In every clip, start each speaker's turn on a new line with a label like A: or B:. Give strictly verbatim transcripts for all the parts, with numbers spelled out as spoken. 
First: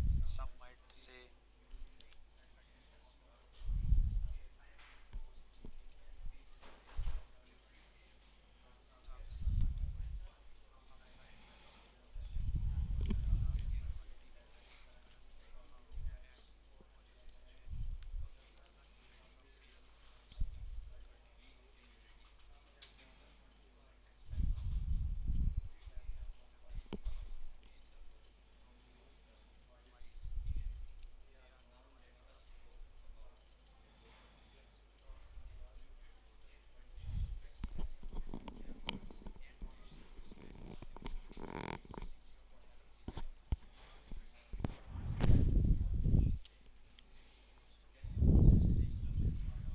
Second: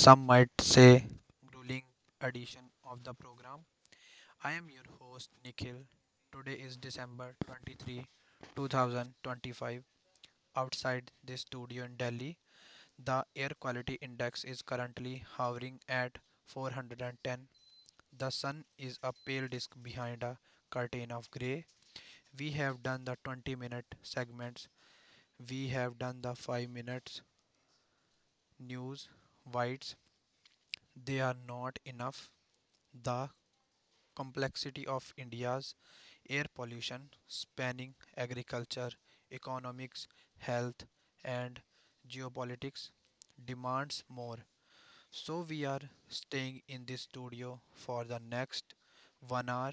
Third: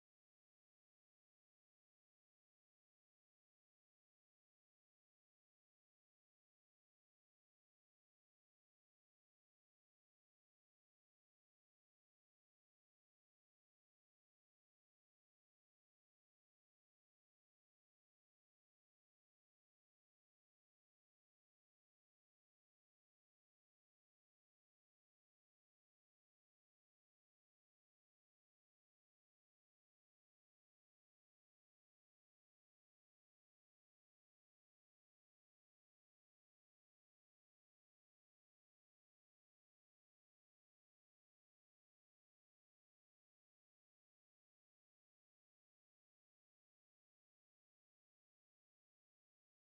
A: some might say grueling edition of the program. I am your host Nikhil. Today is December twenty-third, two thousand twenty-five. Outside this studio in Delhi, the air quality index is currently hovering at four hundred ten. The sun is a pale disk behind a curtain of gray. We have done the twenty minute segments. We have done the five minutes news, whites, they are not enough. The complexity of India's air pollution, spanning agriculture, economics, health, and geopolitics, demands more. So, we are staying in this studio for the next one hour.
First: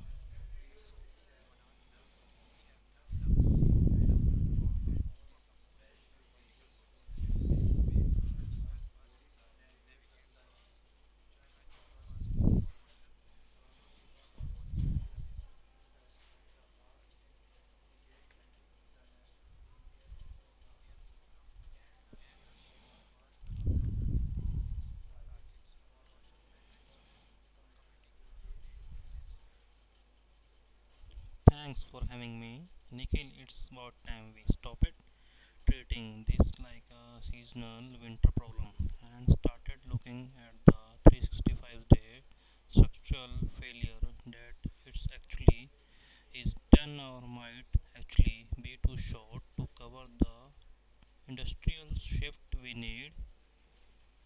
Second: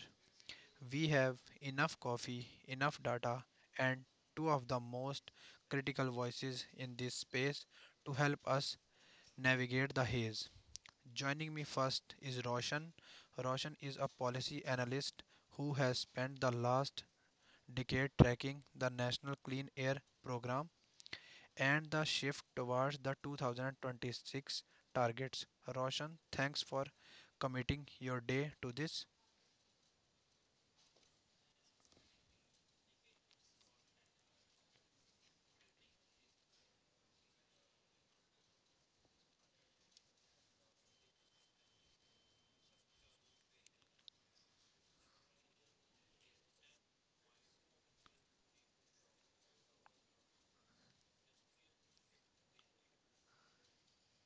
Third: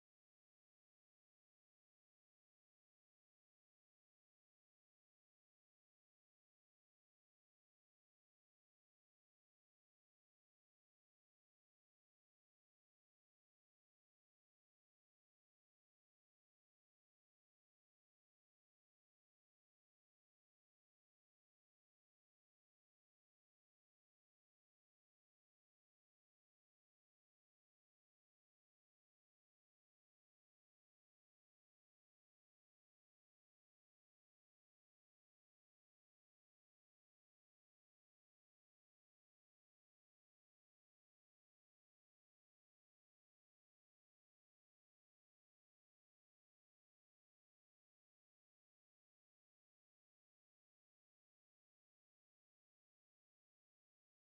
A: We have enough coffee, enough data, and two of the most critical voices in this space to help us navigate the haze. Joining me first is Roshan. Roshan is a policy analyst who has spent the last decade tracking the National Clean Air Program and the shift towards the two thousand twenty-six targets. Roshan, thanks for committing your day to this.
B: Thanks for having me, Nikhil. It's about time we stop it treating this like a seasonal winter problem and started looking at the three sixty-five day structural failure that it's actually is ten or might actually be too short to cover the industrial shift we need.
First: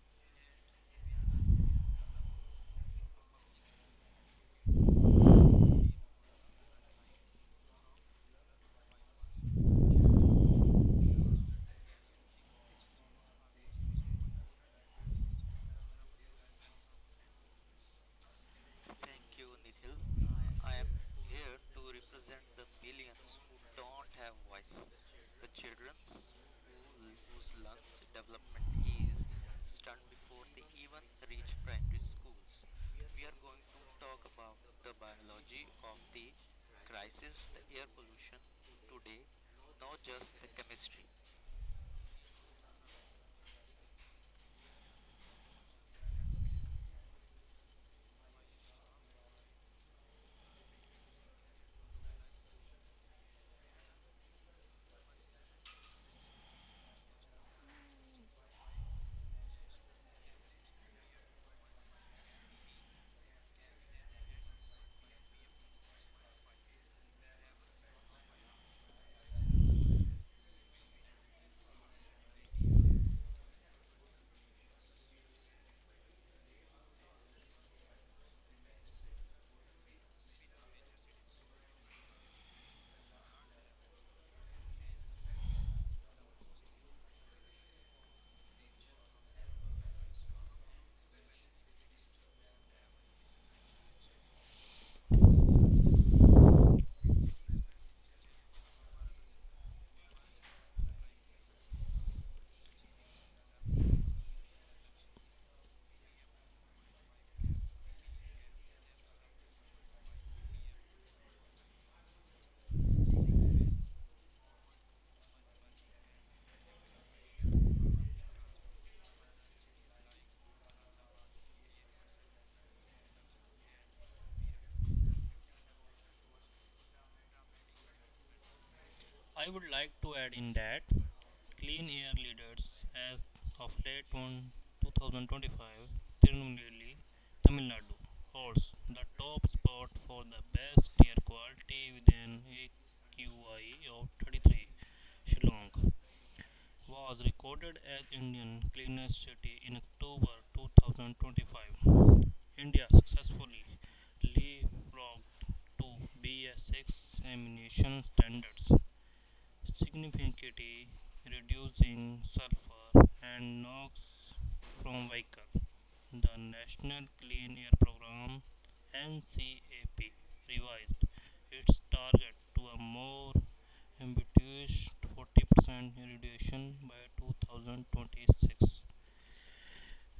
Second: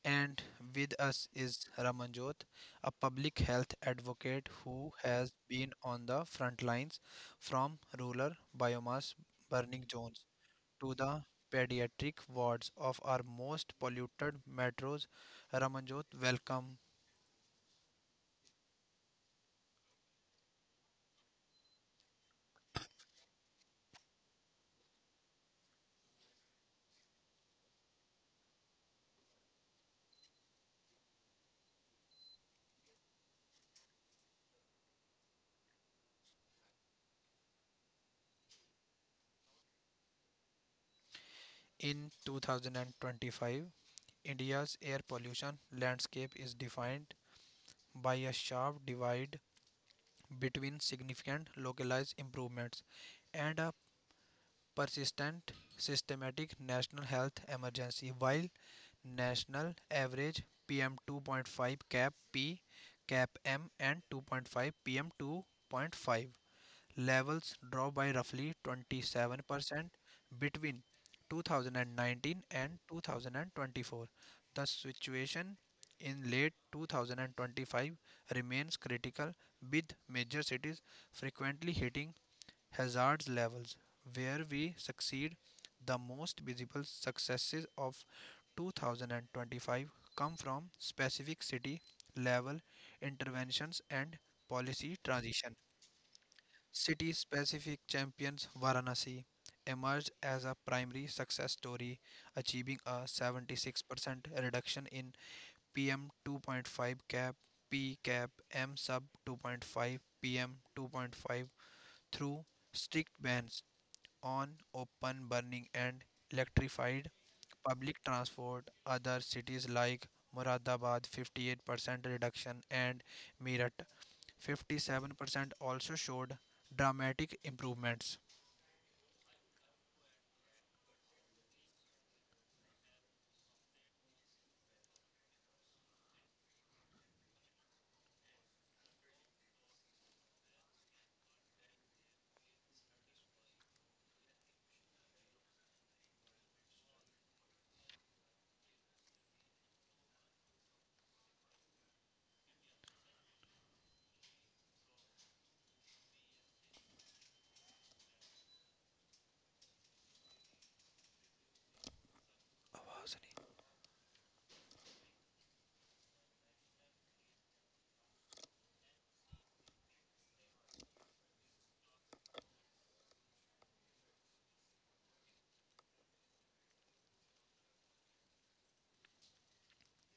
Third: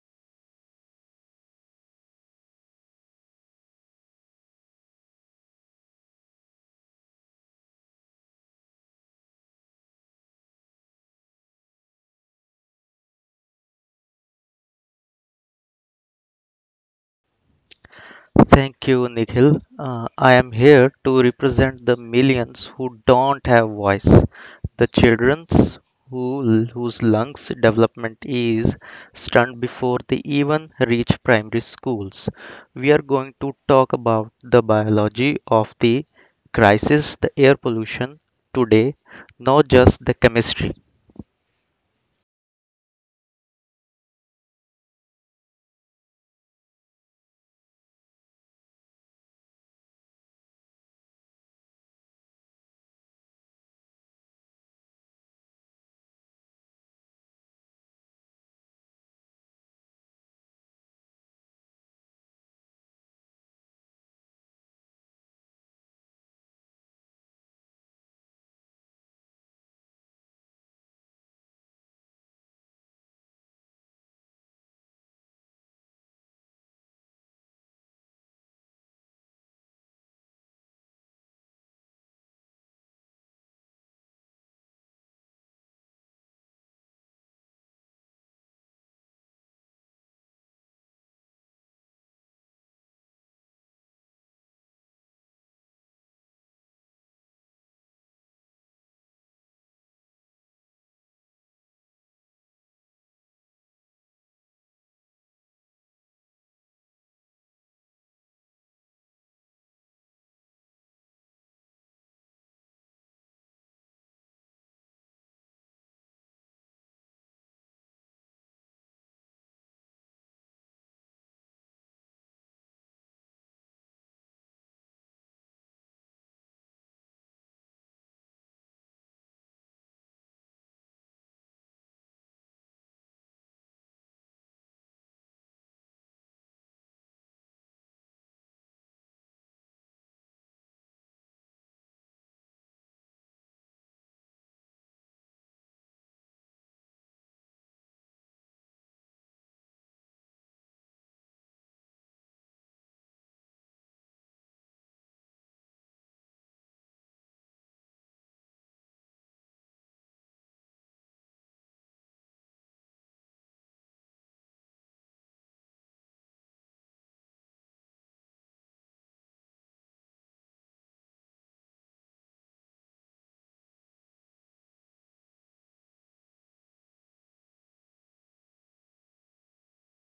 A: And with us is Ramanjot, a public health advocate who has been on the front lines from rural biomass burning zones to the pediatric wards of our most polluted metros. Ramanjot, welcome.
C: Thank you, Nikhil. Uh, I am here to represent the millions who don't have voice, the children who, whose lungs development is stunned before they even reach primary schools. We are going to talk about the biology of the crisis, the air pollution today, not just the chemistry.
A: In two thousand twenty-five, India's air pollution landscape is defined by a sharp divide between significant localized improvements and a persistent systematic national health emergency. While national average pm two point five cap p cap m and two point five pm two point five levels dropped by roughly twenty-seven percent between two thousand nineteen and two thousand twenty-four, the situation in late two thousand twenty-five remains critical, with major cities frequently hitting hazards levels. Where we succeed, the most visible successes of two thousand twenty-five come from specific city level interventions and policy transition. City specific champions: Varanasi emerged as a primary success story, achieving a seventy-six percent reduction in P M two point five cap, P cap, M sub two point five, P M two point five through strict bans on open burning and electrified public transport. Other cities like Muradabad fifty-eight percent reduction and Meerut fifty-seven percent also showed dramatic improvements.
B: I would like to add in that clean air leaders as of late on two thousand twenty-five, Tirunelveli, Tamil Nadu holds the top spot for the best air quality with an A Q I of thirty-three. Shillong was recorded as Indian cleanest city in October twenty twenty-five. India successfully leapfrogged to B S six emission standards, significantly reducing sulfur and NOx from vehicles. The National Clean Air Program NCAP revised its target to a more ambitious forty percent reduction by two thousand twenty-six.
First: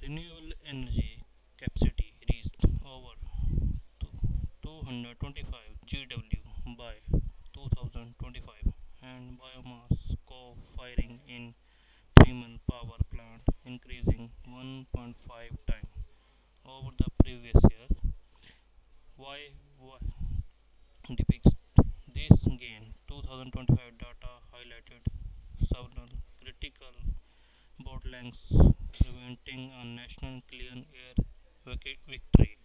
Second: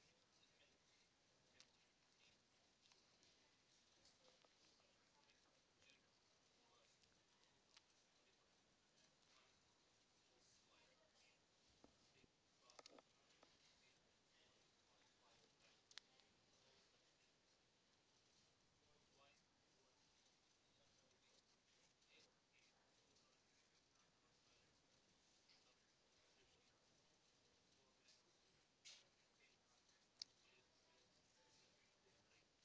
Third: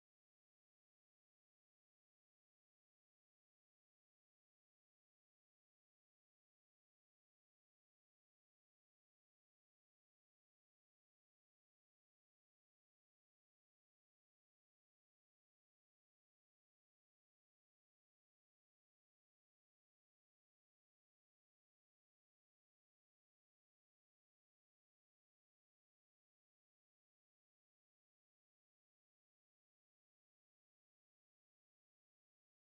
B: Renewable energy capacity reached over two hundred twenty-five G W by two thousand twenty-five, and biomass co-firing in Tiemann power plant increasing one point five times over the previous year. Why, why depicts this gain? twenty twenty-five data highlighted several critical bottlenecks preventing a national clean air victory.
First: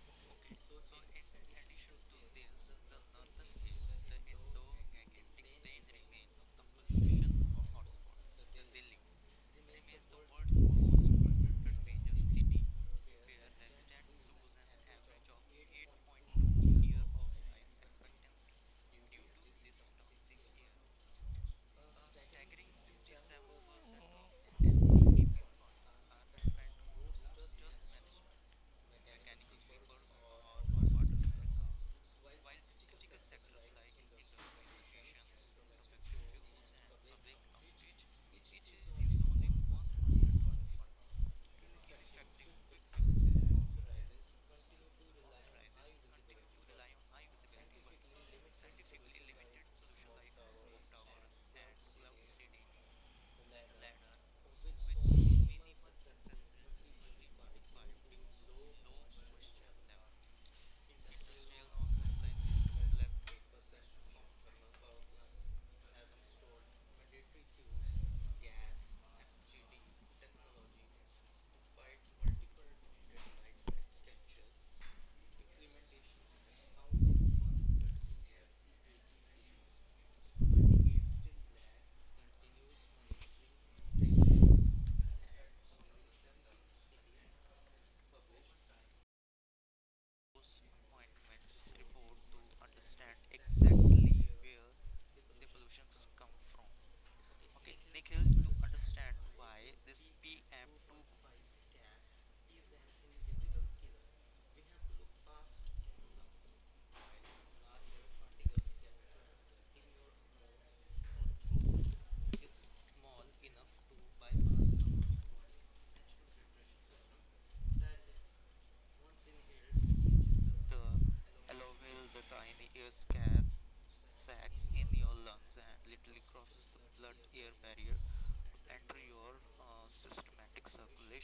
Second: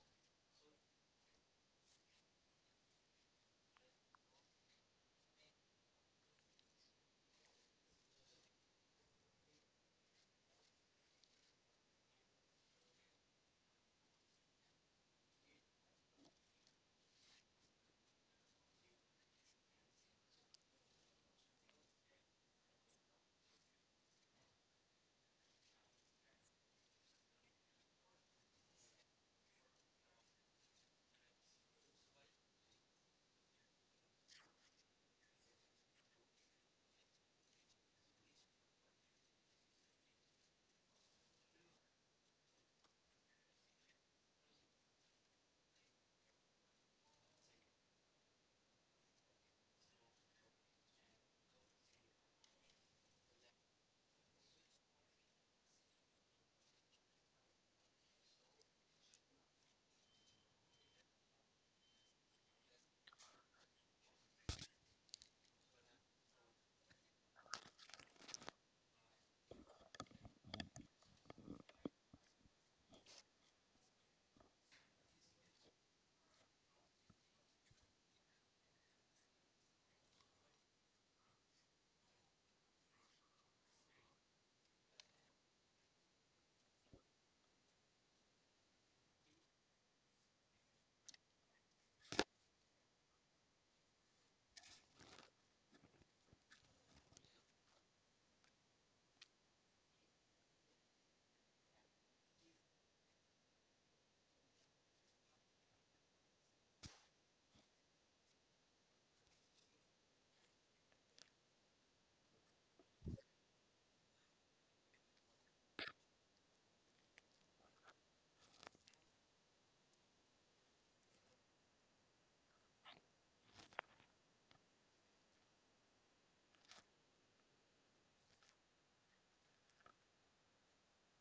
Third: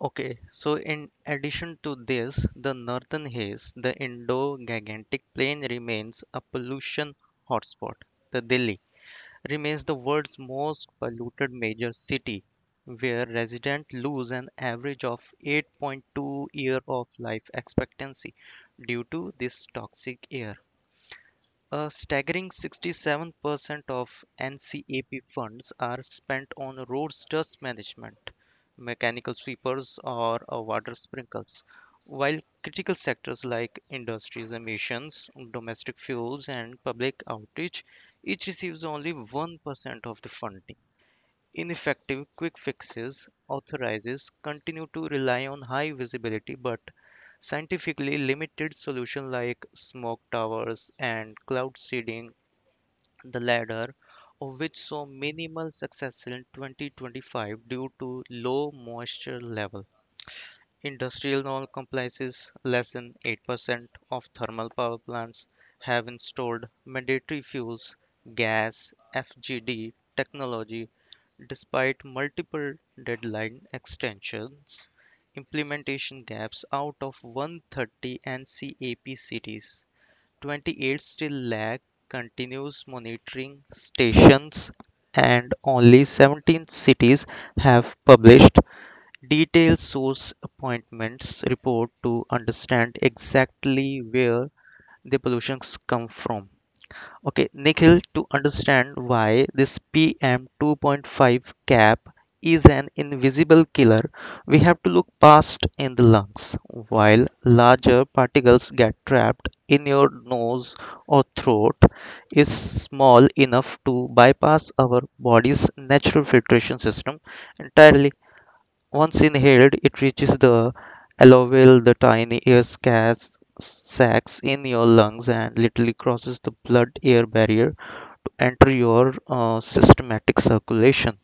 C: Okay, so in addition to this, the northern haze, the Indo-Gangetic Plain remains a pollution hotspot. The Delhi remains the world's most polluted major city, where residents lose an average of eight point two year of life expectancy due to this toxic air. A staggering sixty-seven percent of N CAP funds are spent on roads dust management, mechanical sweepers, or uh, water sprinkles, while critical sectors like industries, emissions, domestic fuels, and public outreach each receives only one percent of the funding. Ineffective quick fixes authorities continue to rely on high visibility but scientifically limited solutions like smoke towers and cloud seeding, the latter of which saw minimal success in twenty twenty-five due to low moisture level. Industrial norm comprises less than eight percent of thermal power plants have installed mandatory fuels gas F G D technology despite multiple deadline extensions. Implementation gaps out of one hundred thirty N CAP cities, twenty-eight still lack continuous monitoring stations and only seventeen cities have published detailed source appointments report to understand exactly where the pollutions come from. Okay, Nikhil, to understand why this P M two point five cap is an invisible killer, we have to look past in the lungs. While larger particles get trapped in your nose or throat, is small enough to bypass our body's natural filtration system entirely. Once inhaled, it reaches the alveoli, the tiny air scads- sacs in your lungs, and literally crosses the blood-air barrier to enter your uh, systematic circulation.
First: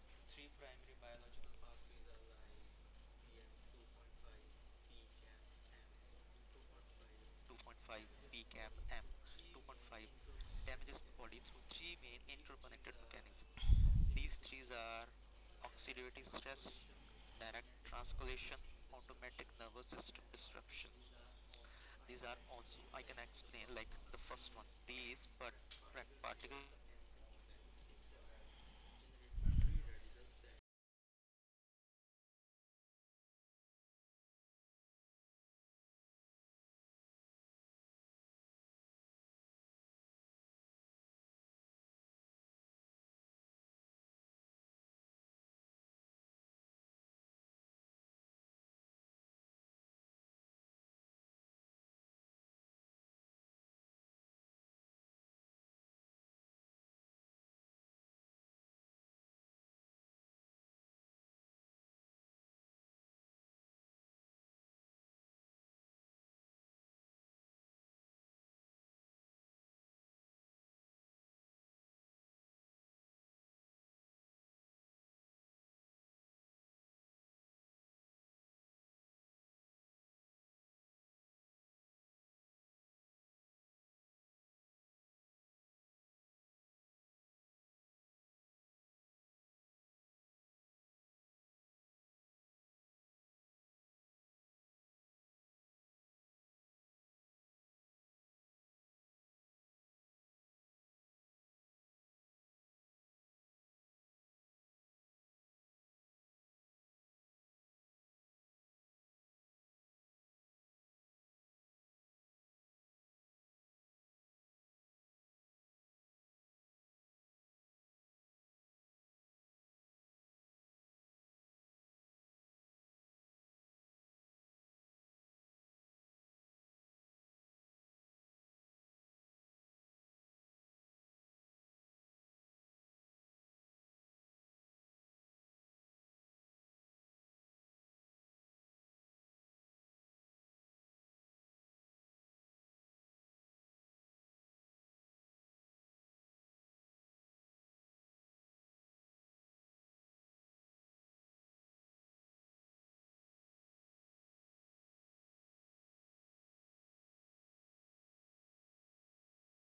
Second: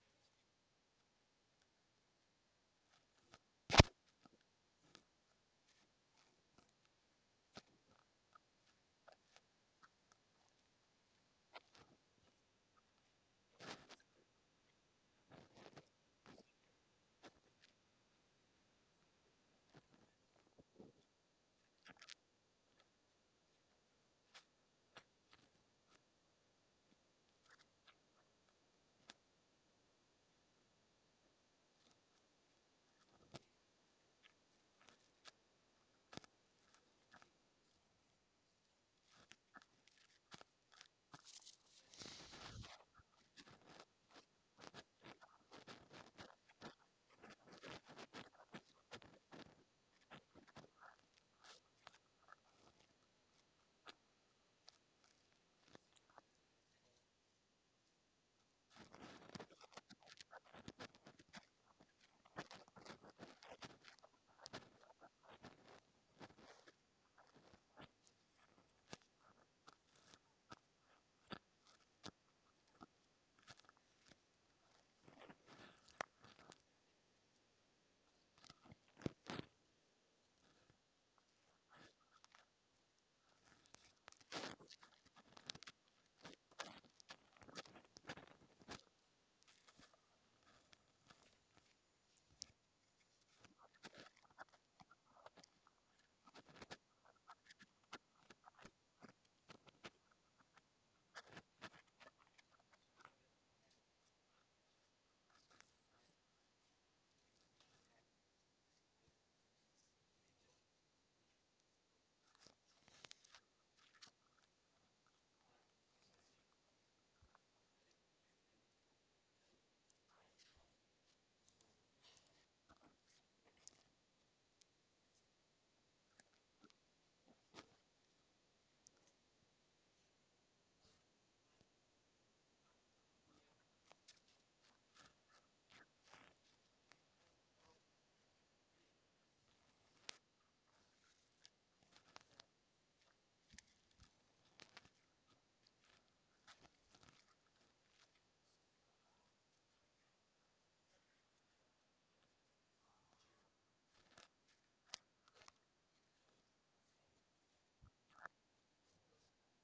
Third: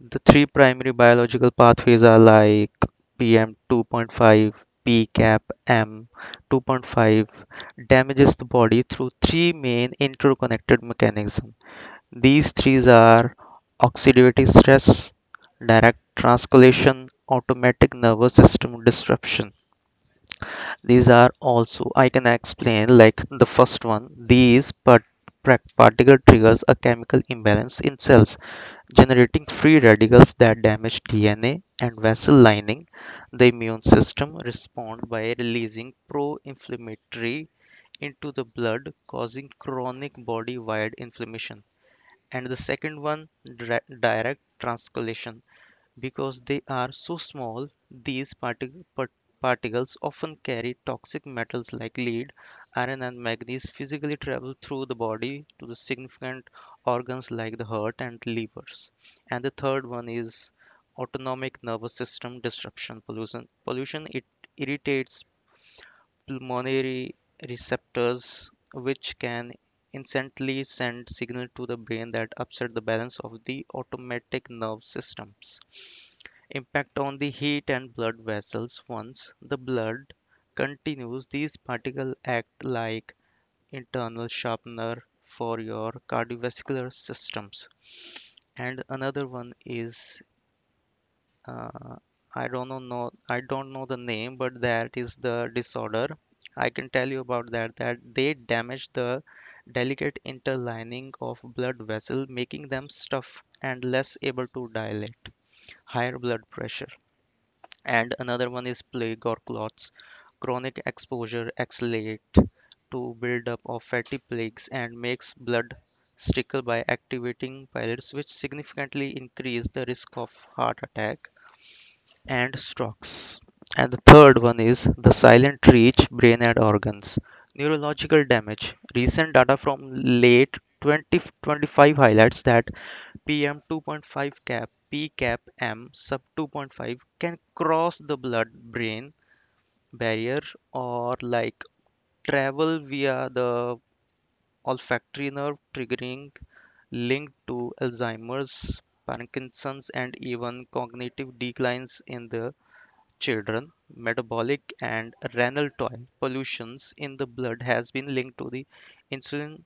C: The three primary biological pathways are like P M two point five, P CAP, M two point five, damages the body through three main interconnected mechanisms. These threes are oxidative stress, direct translocation, automatic nervous system disruption. These are also, I can explain like the first one. These part- particle triggers a chemical imbalance in cells, generating free radicals that damage D N A and vessel lining. The immune system responds by releasing pro-inflammatory into the blood, causing chronic body-wide inflammation and the second one direct translocation, because they are so small these partic- par- particles often carry toxic metals like lead iron and manganese physically travel through the body to the significant organs like the heart and livers and the third one is autonomic nervous system disruption pollution pollution it irritates pulmonary receptors which can instantly send signal to the brain that upset the balance of the automatic nerve systems impact on the heat and blood vessels once the blood continues these particles act like internal sharpener for your cardiovascular systems and another one is uh, I don't know, know I don't know the name, but that is the disorder. I can tell you about that that they damage the delicate interlining of blood vessel, making them stuff and less able to dilate. Higher blood pressure. And another one is plague or clots. Chronic exposure accelerate to build up of fatty plaques and makes blood trickle by activating pillets, which significantly increase the risk of heart attack and strokes. And the third one is the silent reach, brain and organs. Neurological damage. Recent data from late twenty twenty-five highlights that P M two point five cap, P CAP M sub two point five can cross the blood brain barrier or like travel via the olfactory nerve, triggering linked to Alzheimer's, Parkinson's, and even cognitive declines in the children, metabolic and renal toil pollutions in the blood has been linked to the insulin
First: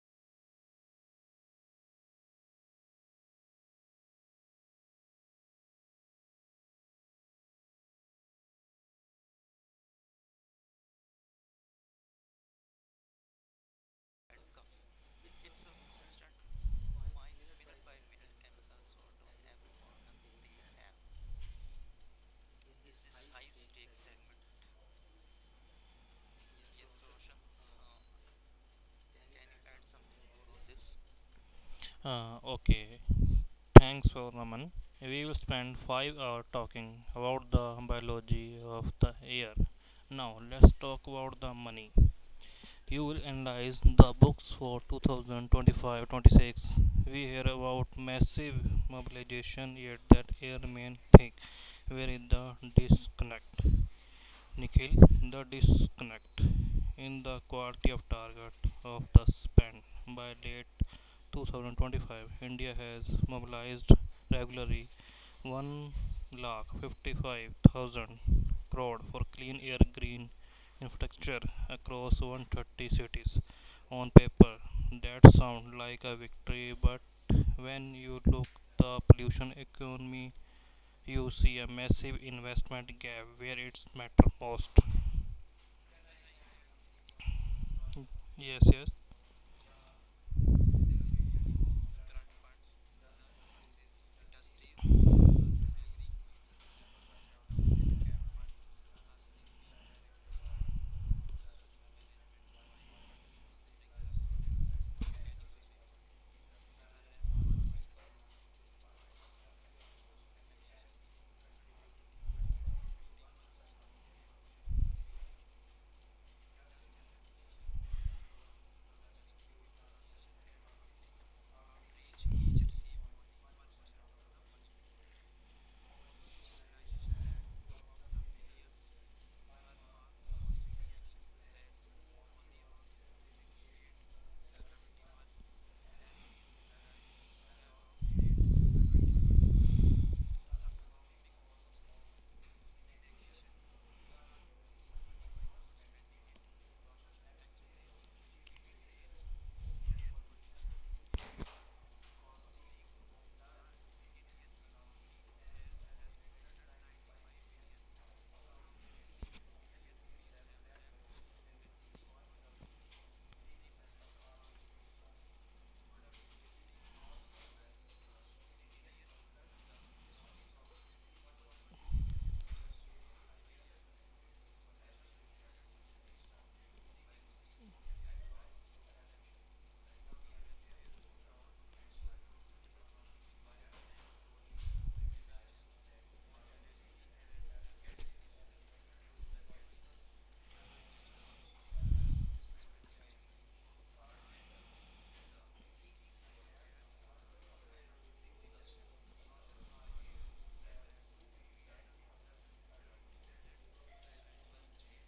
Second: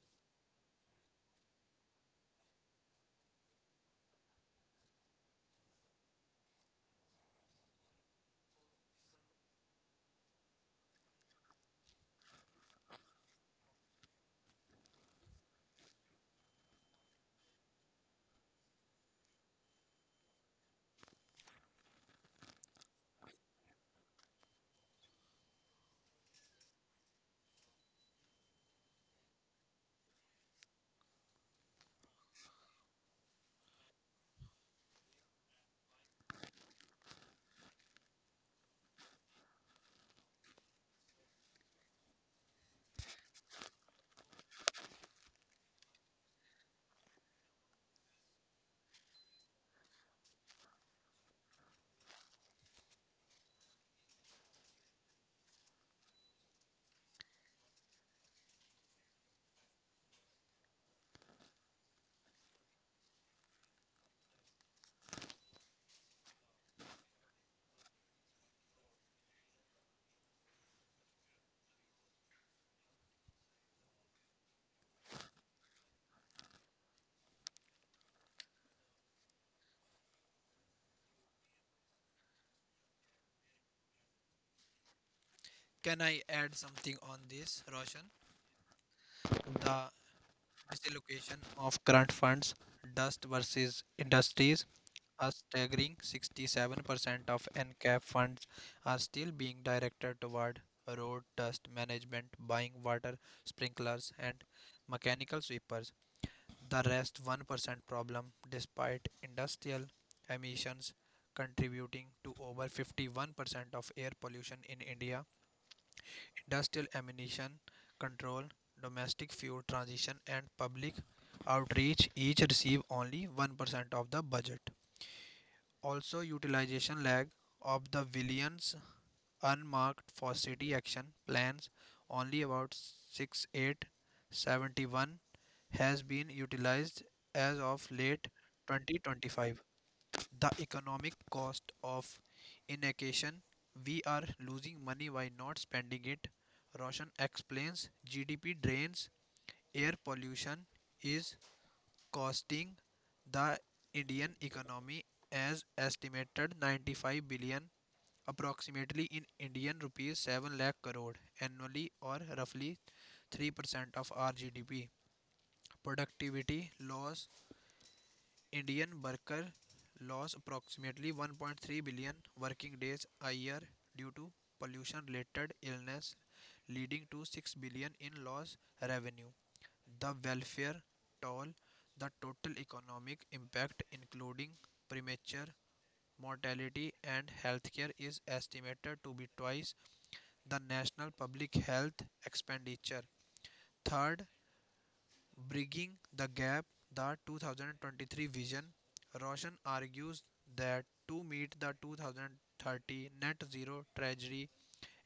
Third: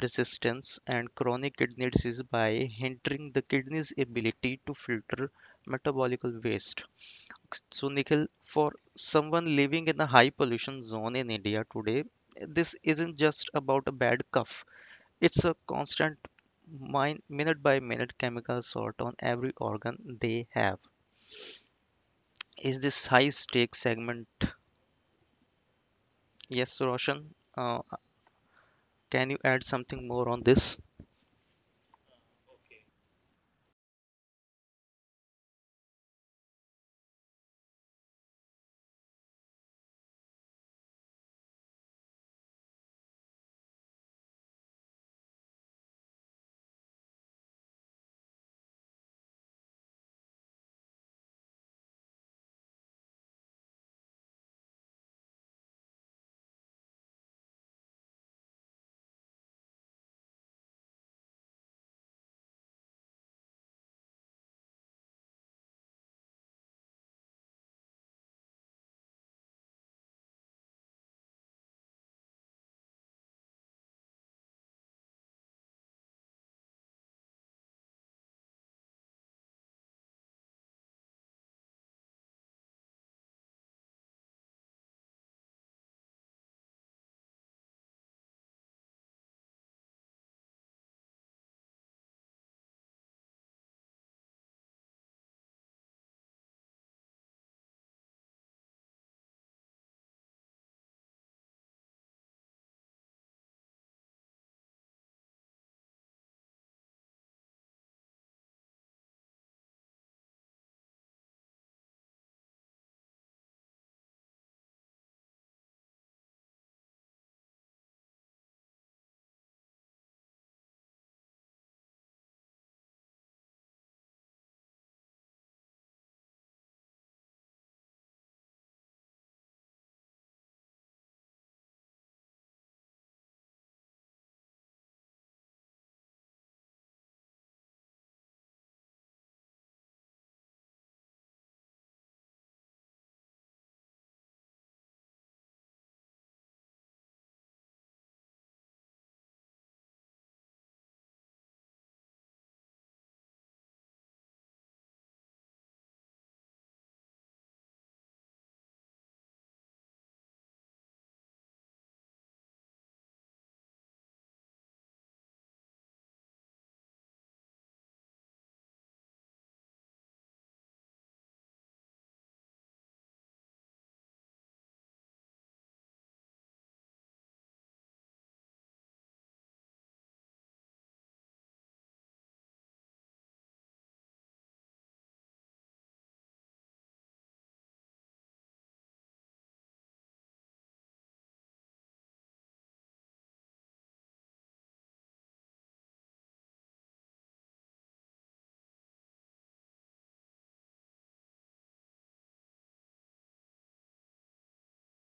C: resistance and chronic kidney disease by hindering the kidney's ability to filter metabolic waste. So, Nikhil, for someone living in a high pollution zone in India today, this isn't just about a bad cough. It's a constant minute by minute chemical assault on every organ they have. Is this high stake segment? Yes, Roshan, uh, can you add something more on this?
B: Uh, okay, thanks for Raman. We will spend five hours talking about the biology of the air. Now let's talk about the money. You will analyze the books for two thousand twenty-five-twenty-six. We hear about massive mobilization, yet that air remain thick. Where is the disconnect? Nikhil, the disconnect in the quality of target of the spend by late twenty twenty-five. India has mobilized regularly one lakh fifty-five thousand crore for clean air green infrastructure across one hundred thirty cities. On paper, that sounds like a victory, but when you look the pollution economy, you see a massive investment gap where it's matter most.
A: Can I add something on this, Roshan?
B: Yes, yes,
A: The misallocation of current funds, dust versus industries. A staggering sixty-seven percent of N CAP funds are still being directed toward road dust management, buying water sprinklers, and mechanical sweepers. The rest one percent problem, despite industrial emissions contributing to over fifty-one percent of air pollution in India, industrial ammunition control, domestic fuel transition, and public outreach each receive only one percent of the budget. Also, utilization lag of the billions unmarked for city action plans, only about six eight seven one has been utilized as of late twenty twenty-five. The economic cost of inaction: we are losing money by not spending it. Roshan explains GDP drains. Air pollution is costing the Indian economy as estimated ninety-five billion, approximately in Indian rupees seven lakh crore annually, or roughly three percent of our GDP. Productivity loss: Indian worker loss approximately one point three billion working days a year due to pollution related illness, leading to six billion in lost revenue. The welfare toll: the total economic impact, including premature mortality and healthcare, is estimated to be twice the national public health expenditure. Third, bridging the gap, the two thousand twenty-three vision. Roshan argues that to meet the two thousand thirty net zero trajectory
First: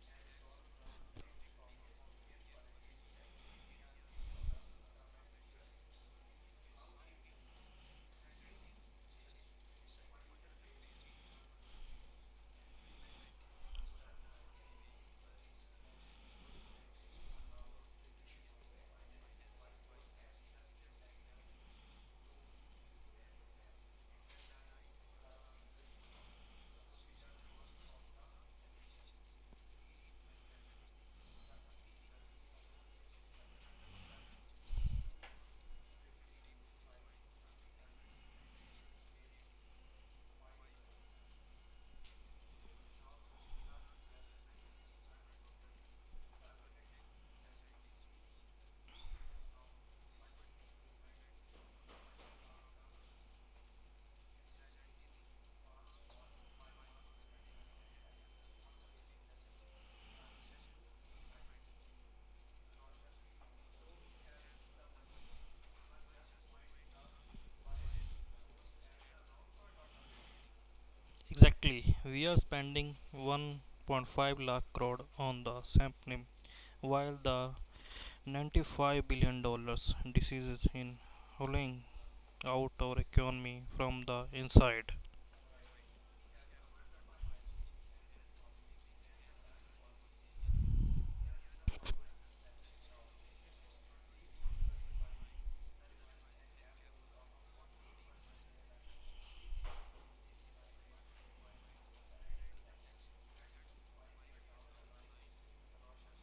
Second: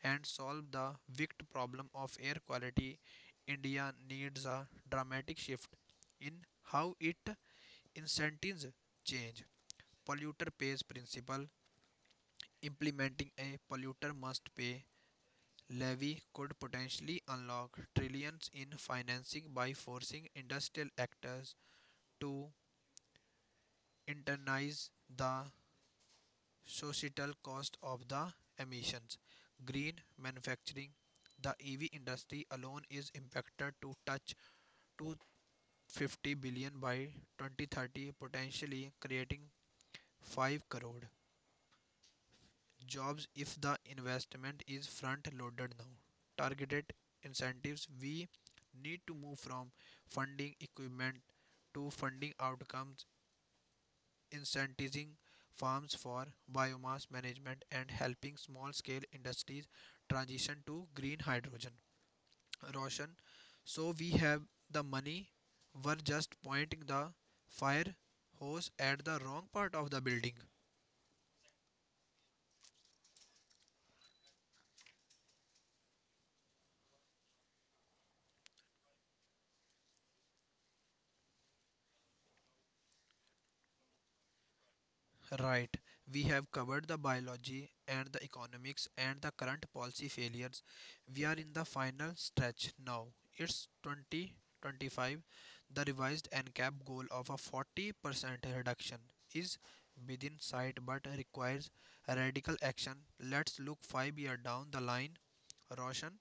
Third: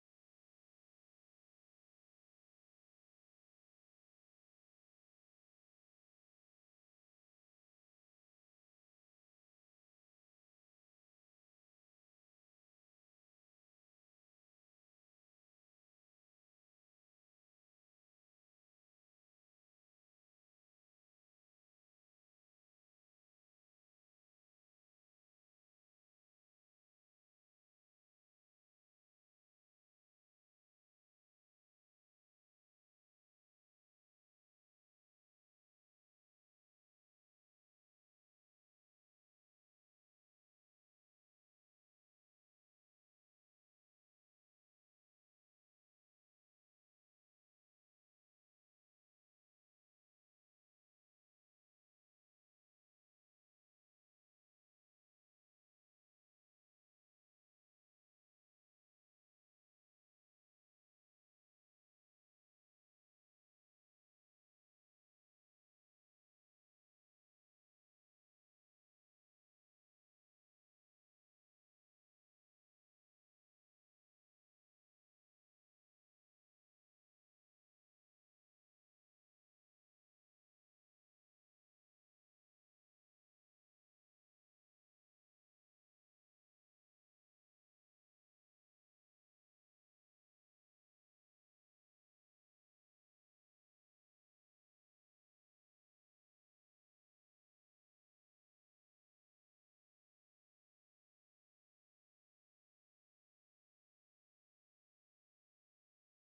A: and solve the wicked problem of air quality, India needs a dramatic shift in how it incentives change. Polluter pays principle: implementing a polluter must pay levy could potentially unlock trillions in financing by forcing industrial actors to internalize the societal cost of the emissions. Green manufacturing: the E V industry alone is impacted to touch two hundred fifty billion by twenty thirty, potentially creating five crore jobs if the investment is front loaded now. Targeted incentives: we need to move from funding equipment to funding outcomes, incentivizing farms for biomass management and helping small scale industries transition to green hydrogen. Roshan, so we have the money, we're just pointing the fire hose at the wrong part of the building.
B: exactly. We are spending one point five lakh crore on the sampling, while the ninety-five billion dollars diseases in hauling out our economy from the inside.
A: Right. We have covered the biology and the economics and the current policy failures. We are in the final stretch now. It's twenty twenty-five. The revised N CAP goal of a forty percent reduction is within sight but requires radical action. Let's look five years down the line. Roshan,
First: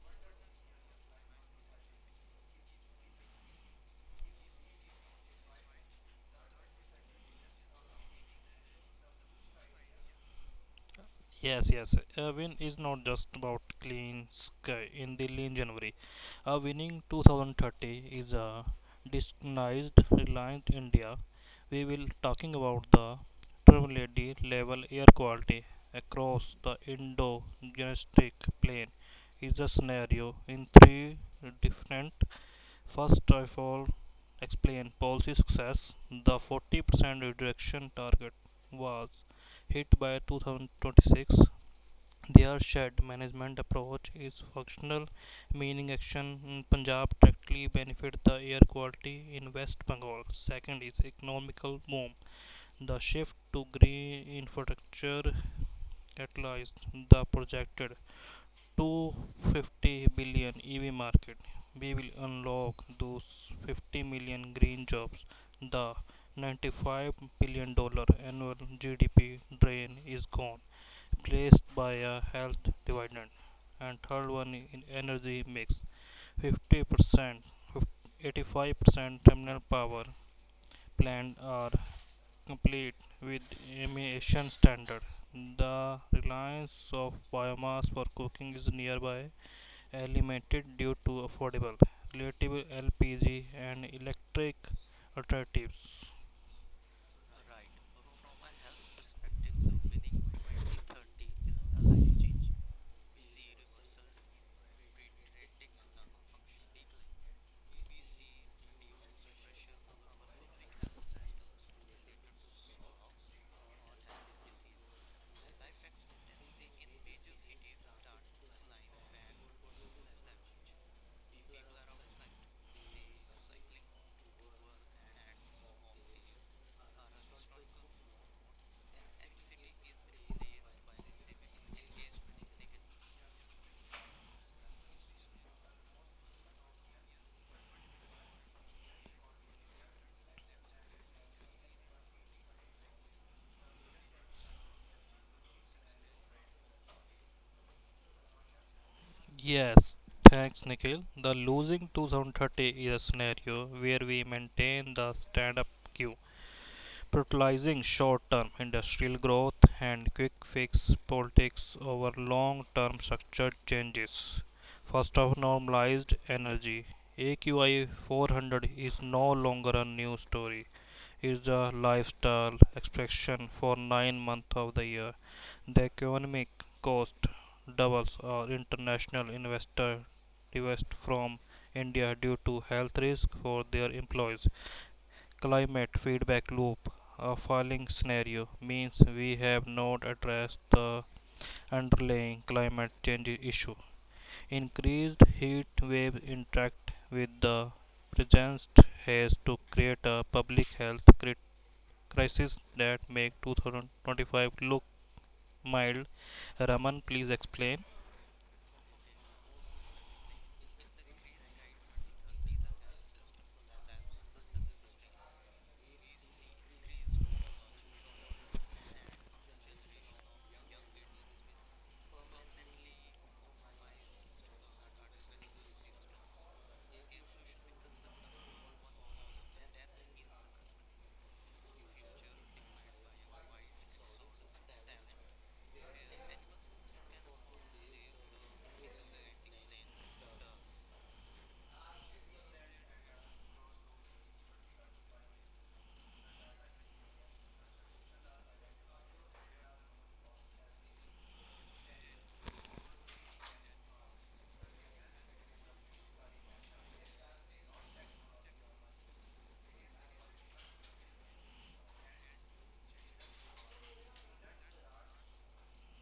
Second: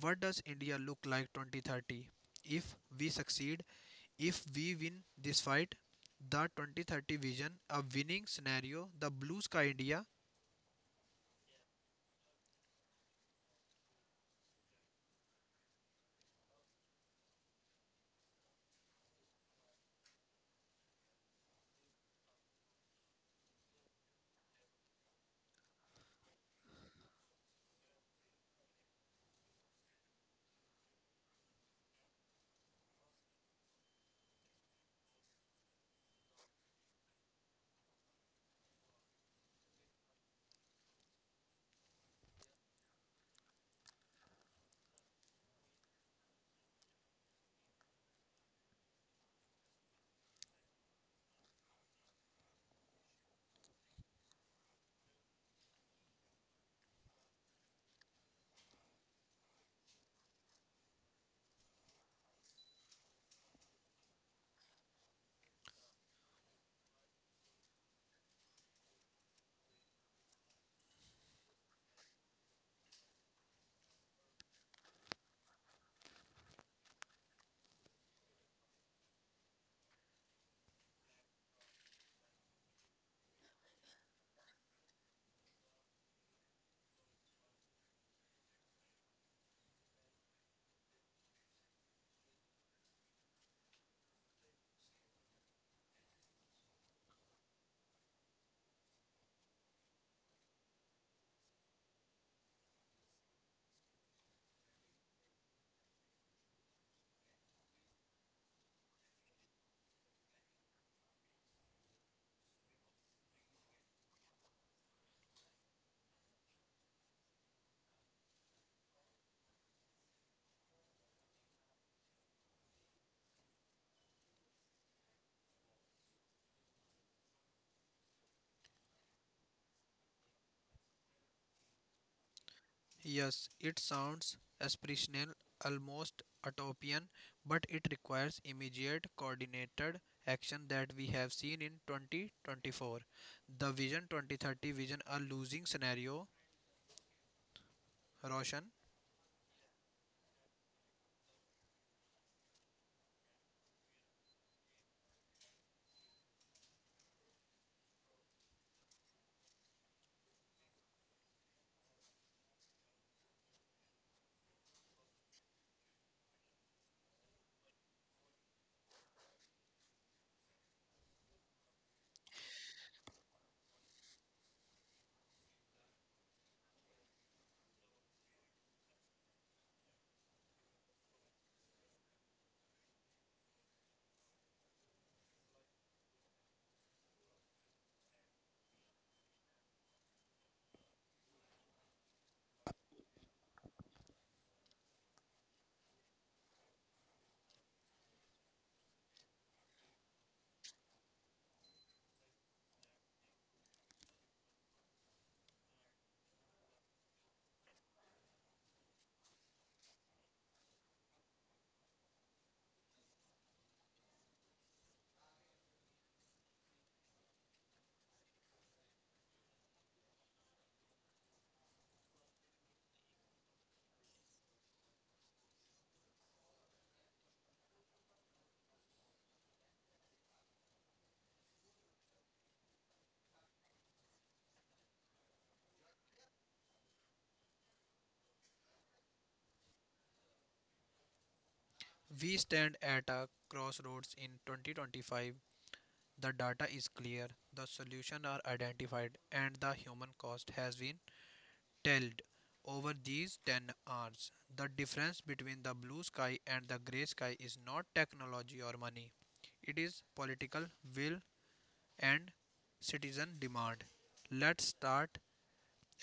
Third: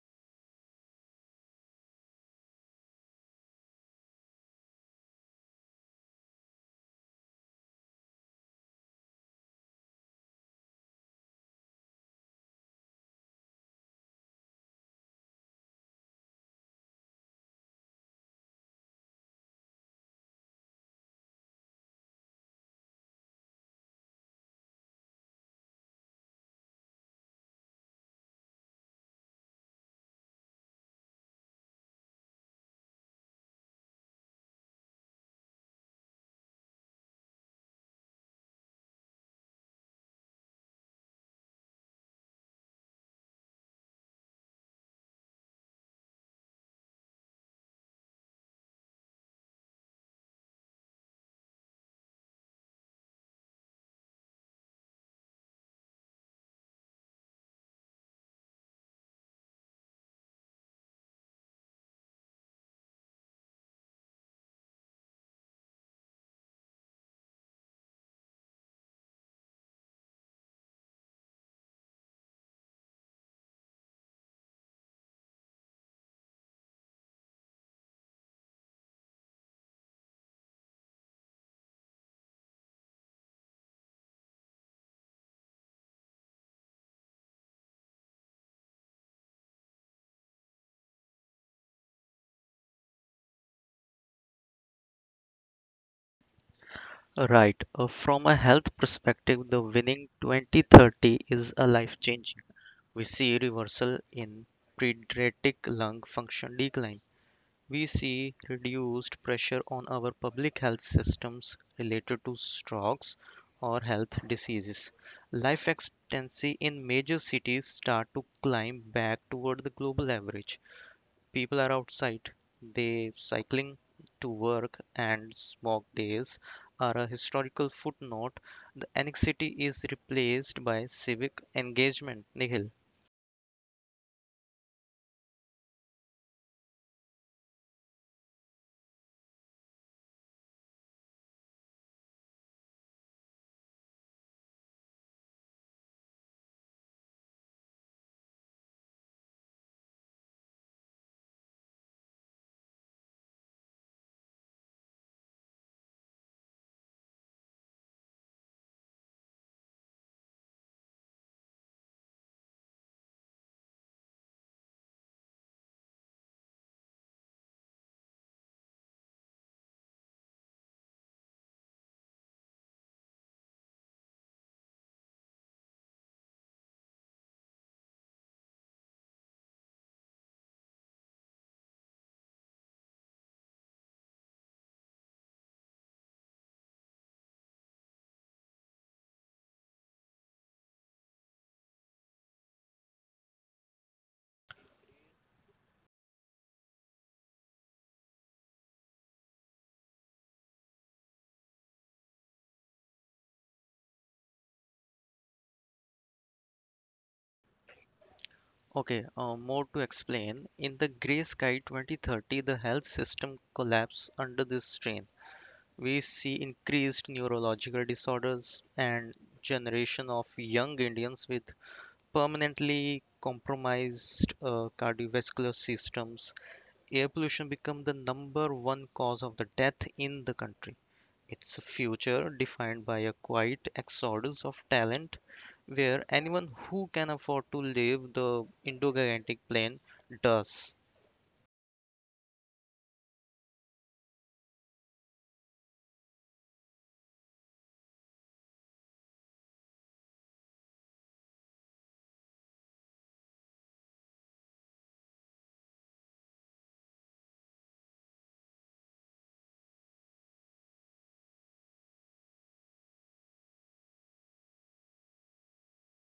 A: what does India look like twenty thirty? If we succeed, if we win this fight, the twenty thirty vision, a winning scenario, the blue sky India.
B: Yes, yes. A win is not just about clean sky in the lean January. A winning two thousand thirty is a disguised Reliant India. We will talking about the triple level air quality across the indo gangetic plain is a scenario in three different. First of all, explain policy success. The forty percent reduction target was hit by two thousand twenty-six. Their shared management approach is functional, meaning action in Punjab directly benefit the air quality in West Bengal. Second is economical boom. The shift to green infrastructure catalyzed the projected two hundred fifty billion E V market, we will unlock those fifty million green jobs. The ninety-five billion dollar annual G D P drain is gone, replaced by a health dividend. And third one in energy mix, 50 percent, 85 percent terminal power plant are complete with emission standard. The reliance of biomass for cooking is nearby eliminated due to affordable, relatable L P G and electric alternatives.
C: Right. Uh, from a health perspective, the winning twenty thirty is a life changing. We see reversal in pediatric lung function decline. We see reduced pressure on our public health systems related to strokes or health diseases. Life expectancy in major cities start to climb back toward the global average. People are outside, they cycling to work and smog days are a historical footnote. The annexity is replaced by civic engagement, Nikhil.
A: Yes, it sounds aspirational, almost utopian, but it requires immediate coordinated action that we have seen in twenty twenty-four. The Vision twenty thirty vision, a losing scenario, Roshan.
B: Yes, thanks Nikhil. The losing twenty thirty is a scenario where we maintain the stand up queue, prioritizing short term industrial growth and quick fix politics over long term structural changes. First of normalized energy. A Q I four hundred is no longer a news story. Is the lifestyle expression for nine months of the year. The economic cost doubles our international investor divest from India due to health risk for their employees. Climate feedback loop, a falling scenario means we have not addressed the underlying climate change issue. Increased heat waves interact with the present haze to create a public health crit- crises that make two thousand twenty-five look mild. Raman, please explain.
C: Okay, uh, more to explain in the gray sky twenty thirty the health system collapse under this strain. We see increased neurological disorders and generation of young indians with permanently compromised uh, cardiovascular systems. Air pollution become the number one cause of the death in the country. Its a future defined by a quiet exodus of talent where anyone who can afford to leave the indo gangetic plain does.
A: We stand at a crossroads in twenty twenty-five. The data is clear, the solutions are identified, and the human cost has been telled over these ten hours. The difference between the blue sky and the grey sky is not technology or money, it is political will and citizen demand. Let's start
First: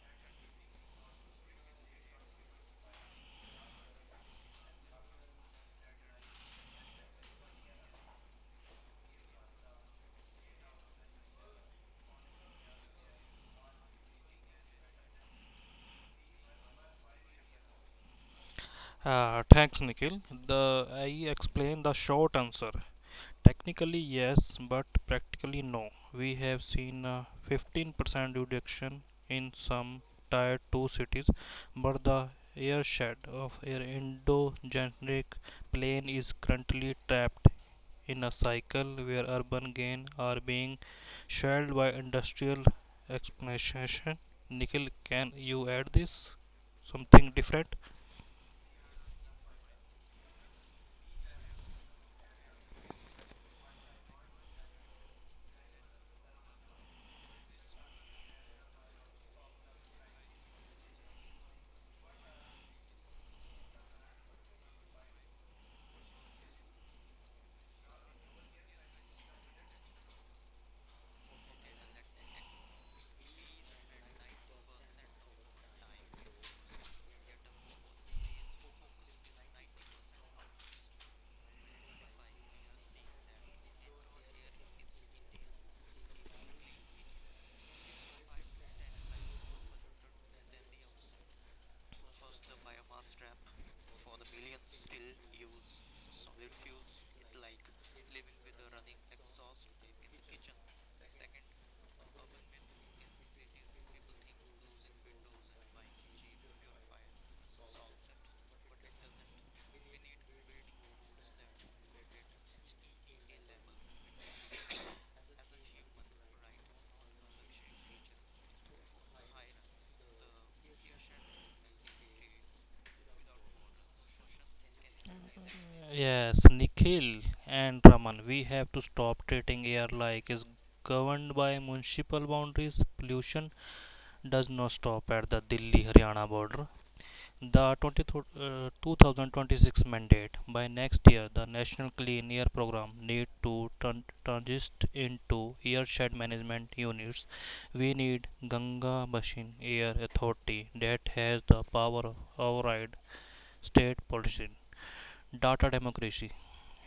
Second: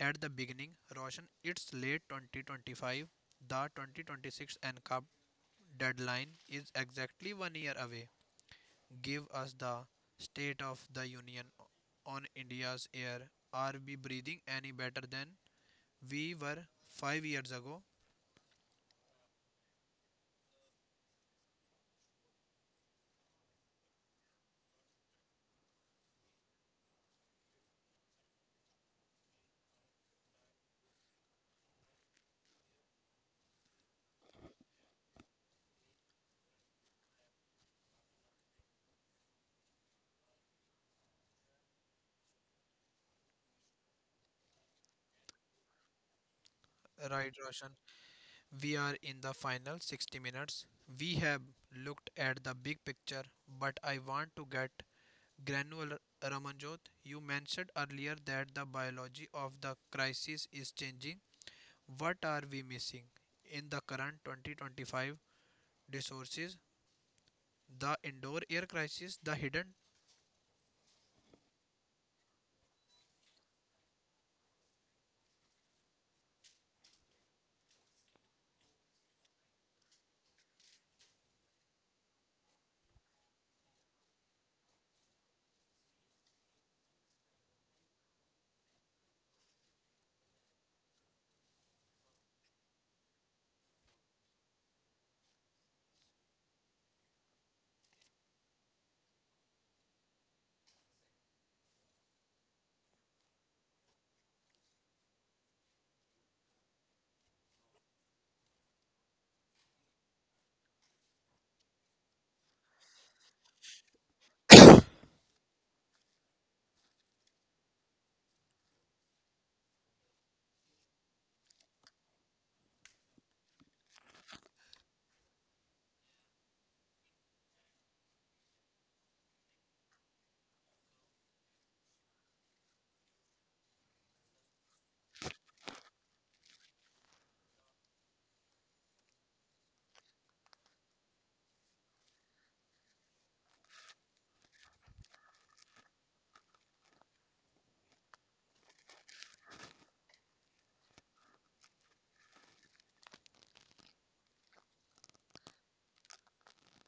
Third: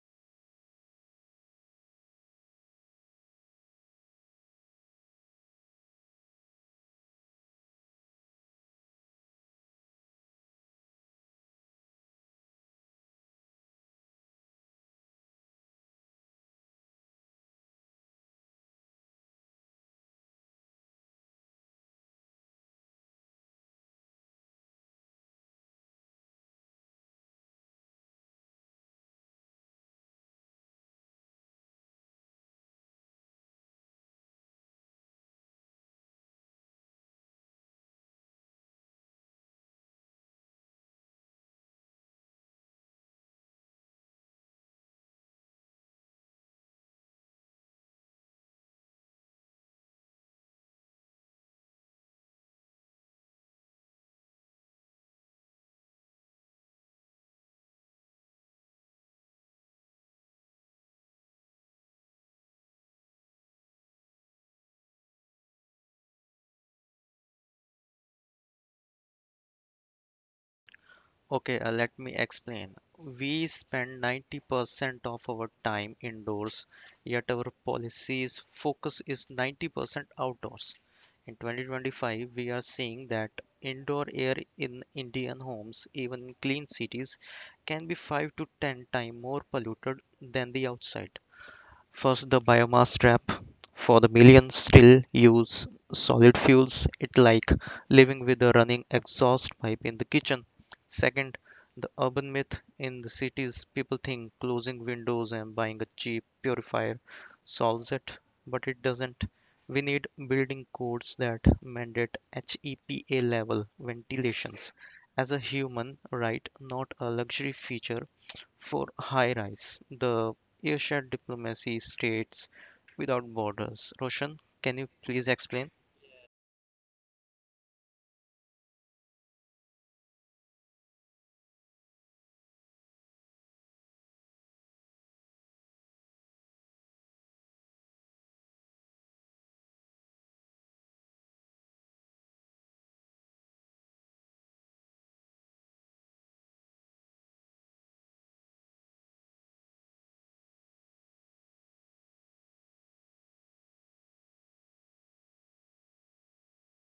A: at the beginning. Roshan, it's late twenty twenty-five. The twenty twenty-six N CAP deadline is exactly one year away. Give us the State of the Union on India's air. Are we breathing any better than we were five years ago,
B: Uh, thanks, Nikhil. The I explain the short answer. Technically, yes, but practically, no. We have seen a fifteen percent reduction in some tier two cities, but the airshed of air Indo-Generic plane is currently trapped in a cycle where urban gains are being shelled by industrial expansion. Nikhil, can you add this? Something
A: right, Roshan?
B: different?
A: We are in the final sixty minutes. We have looked at the big picture, but I want to get granular. Ramanjot, you mentioned earlier that the biology of the crisis is changing. What are we missing in the current twenty twenty-five discourses? The indoor air crisis, the hidden.
C: Okay, uh, let me explain. We spend ninety percent of our time indoors, yet our policy's focus is ninety percent outdoors. In twenty twenty-five, we are seeing that indoor air in Indian homes, even in clean cities, can be five to ten times more polluted than the outside. First the biomass trap. For the millions still use solid fuels, it like living with a running exhaust pipe in the kitchen. Second, the urban myth in the cities people think closing windows and buying a cheap purifier solves it, but it doesn't. We need building codes that mandate HEPA level ventilations as a human right, not a luxury feature for high rise. The Asia diplomacy states without borders. Roshan, can you please explain?
B: Yes, Nikhil and Raman, we have to stop treating air like it's governed by municipal boundaries. Pollution does not stop at the Delhi Haryana border. The uh, two thousand twenty-six mandate by next year, the National Clean Air Program need to tran- transit into airshed management units. We need Ganga Basin Air Authority that has the power of override state policy. Data democracy.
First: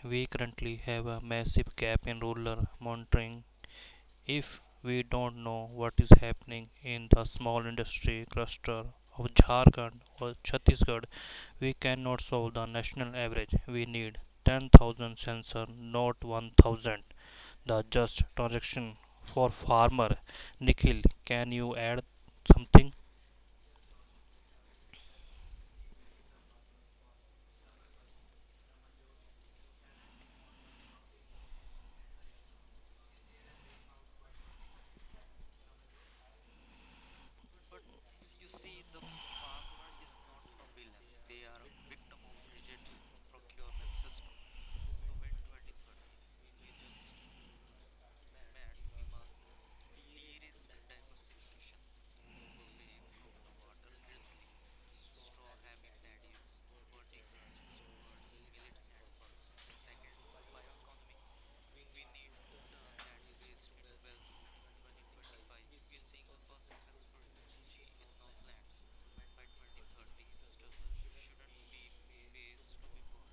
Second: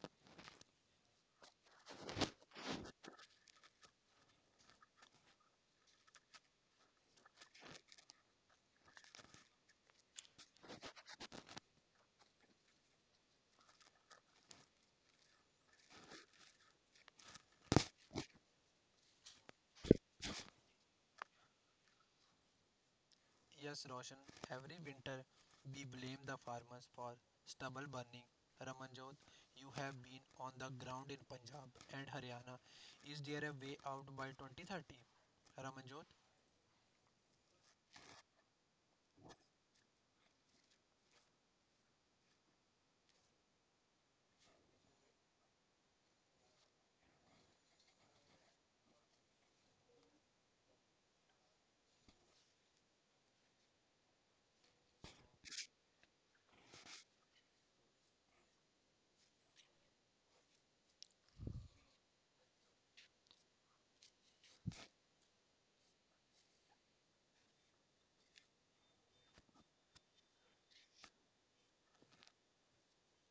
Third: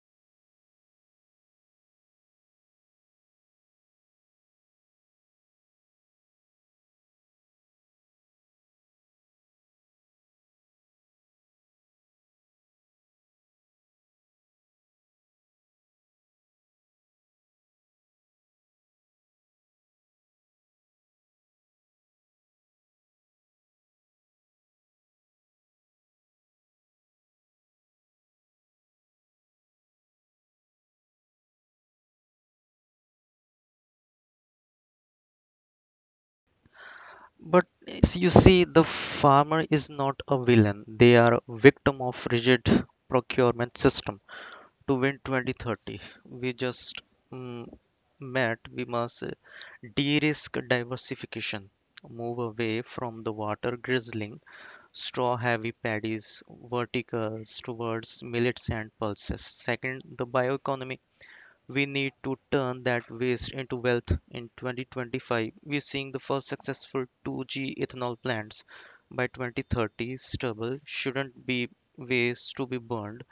B: We currently have a massive gap in rural monitoring. If we don't know what is happening in the small industry cluster of Jharkhand or Chhattisgarh, we cannot solve the national average. We need ten thousand sensor, not one thousand. The just transaction for farmer. Nikhil, can you add something?
A: Yes, Roshan, every winter we blame the farmers for stubble burning. Ramanjot, you have been on the ground in Punjab and Haryana. Is there a way out by twenty thirty? Ramanjot?
C: But s- you see, the farmer is not a villain. They are a victim of rigid procurement system. To win twenty thirty, we just mm, met, we must uh, de-risk diversification, move away from the water grizzling, straw-heavy paddies, verticals towards millets and pulses. Second, the bioeconomy. We need to turn that waste into wealth. In twenty twenty-five, we're seeing the first successful two G ethanol plants. By twenty thirty, stubble shouldn't be waste to be burned.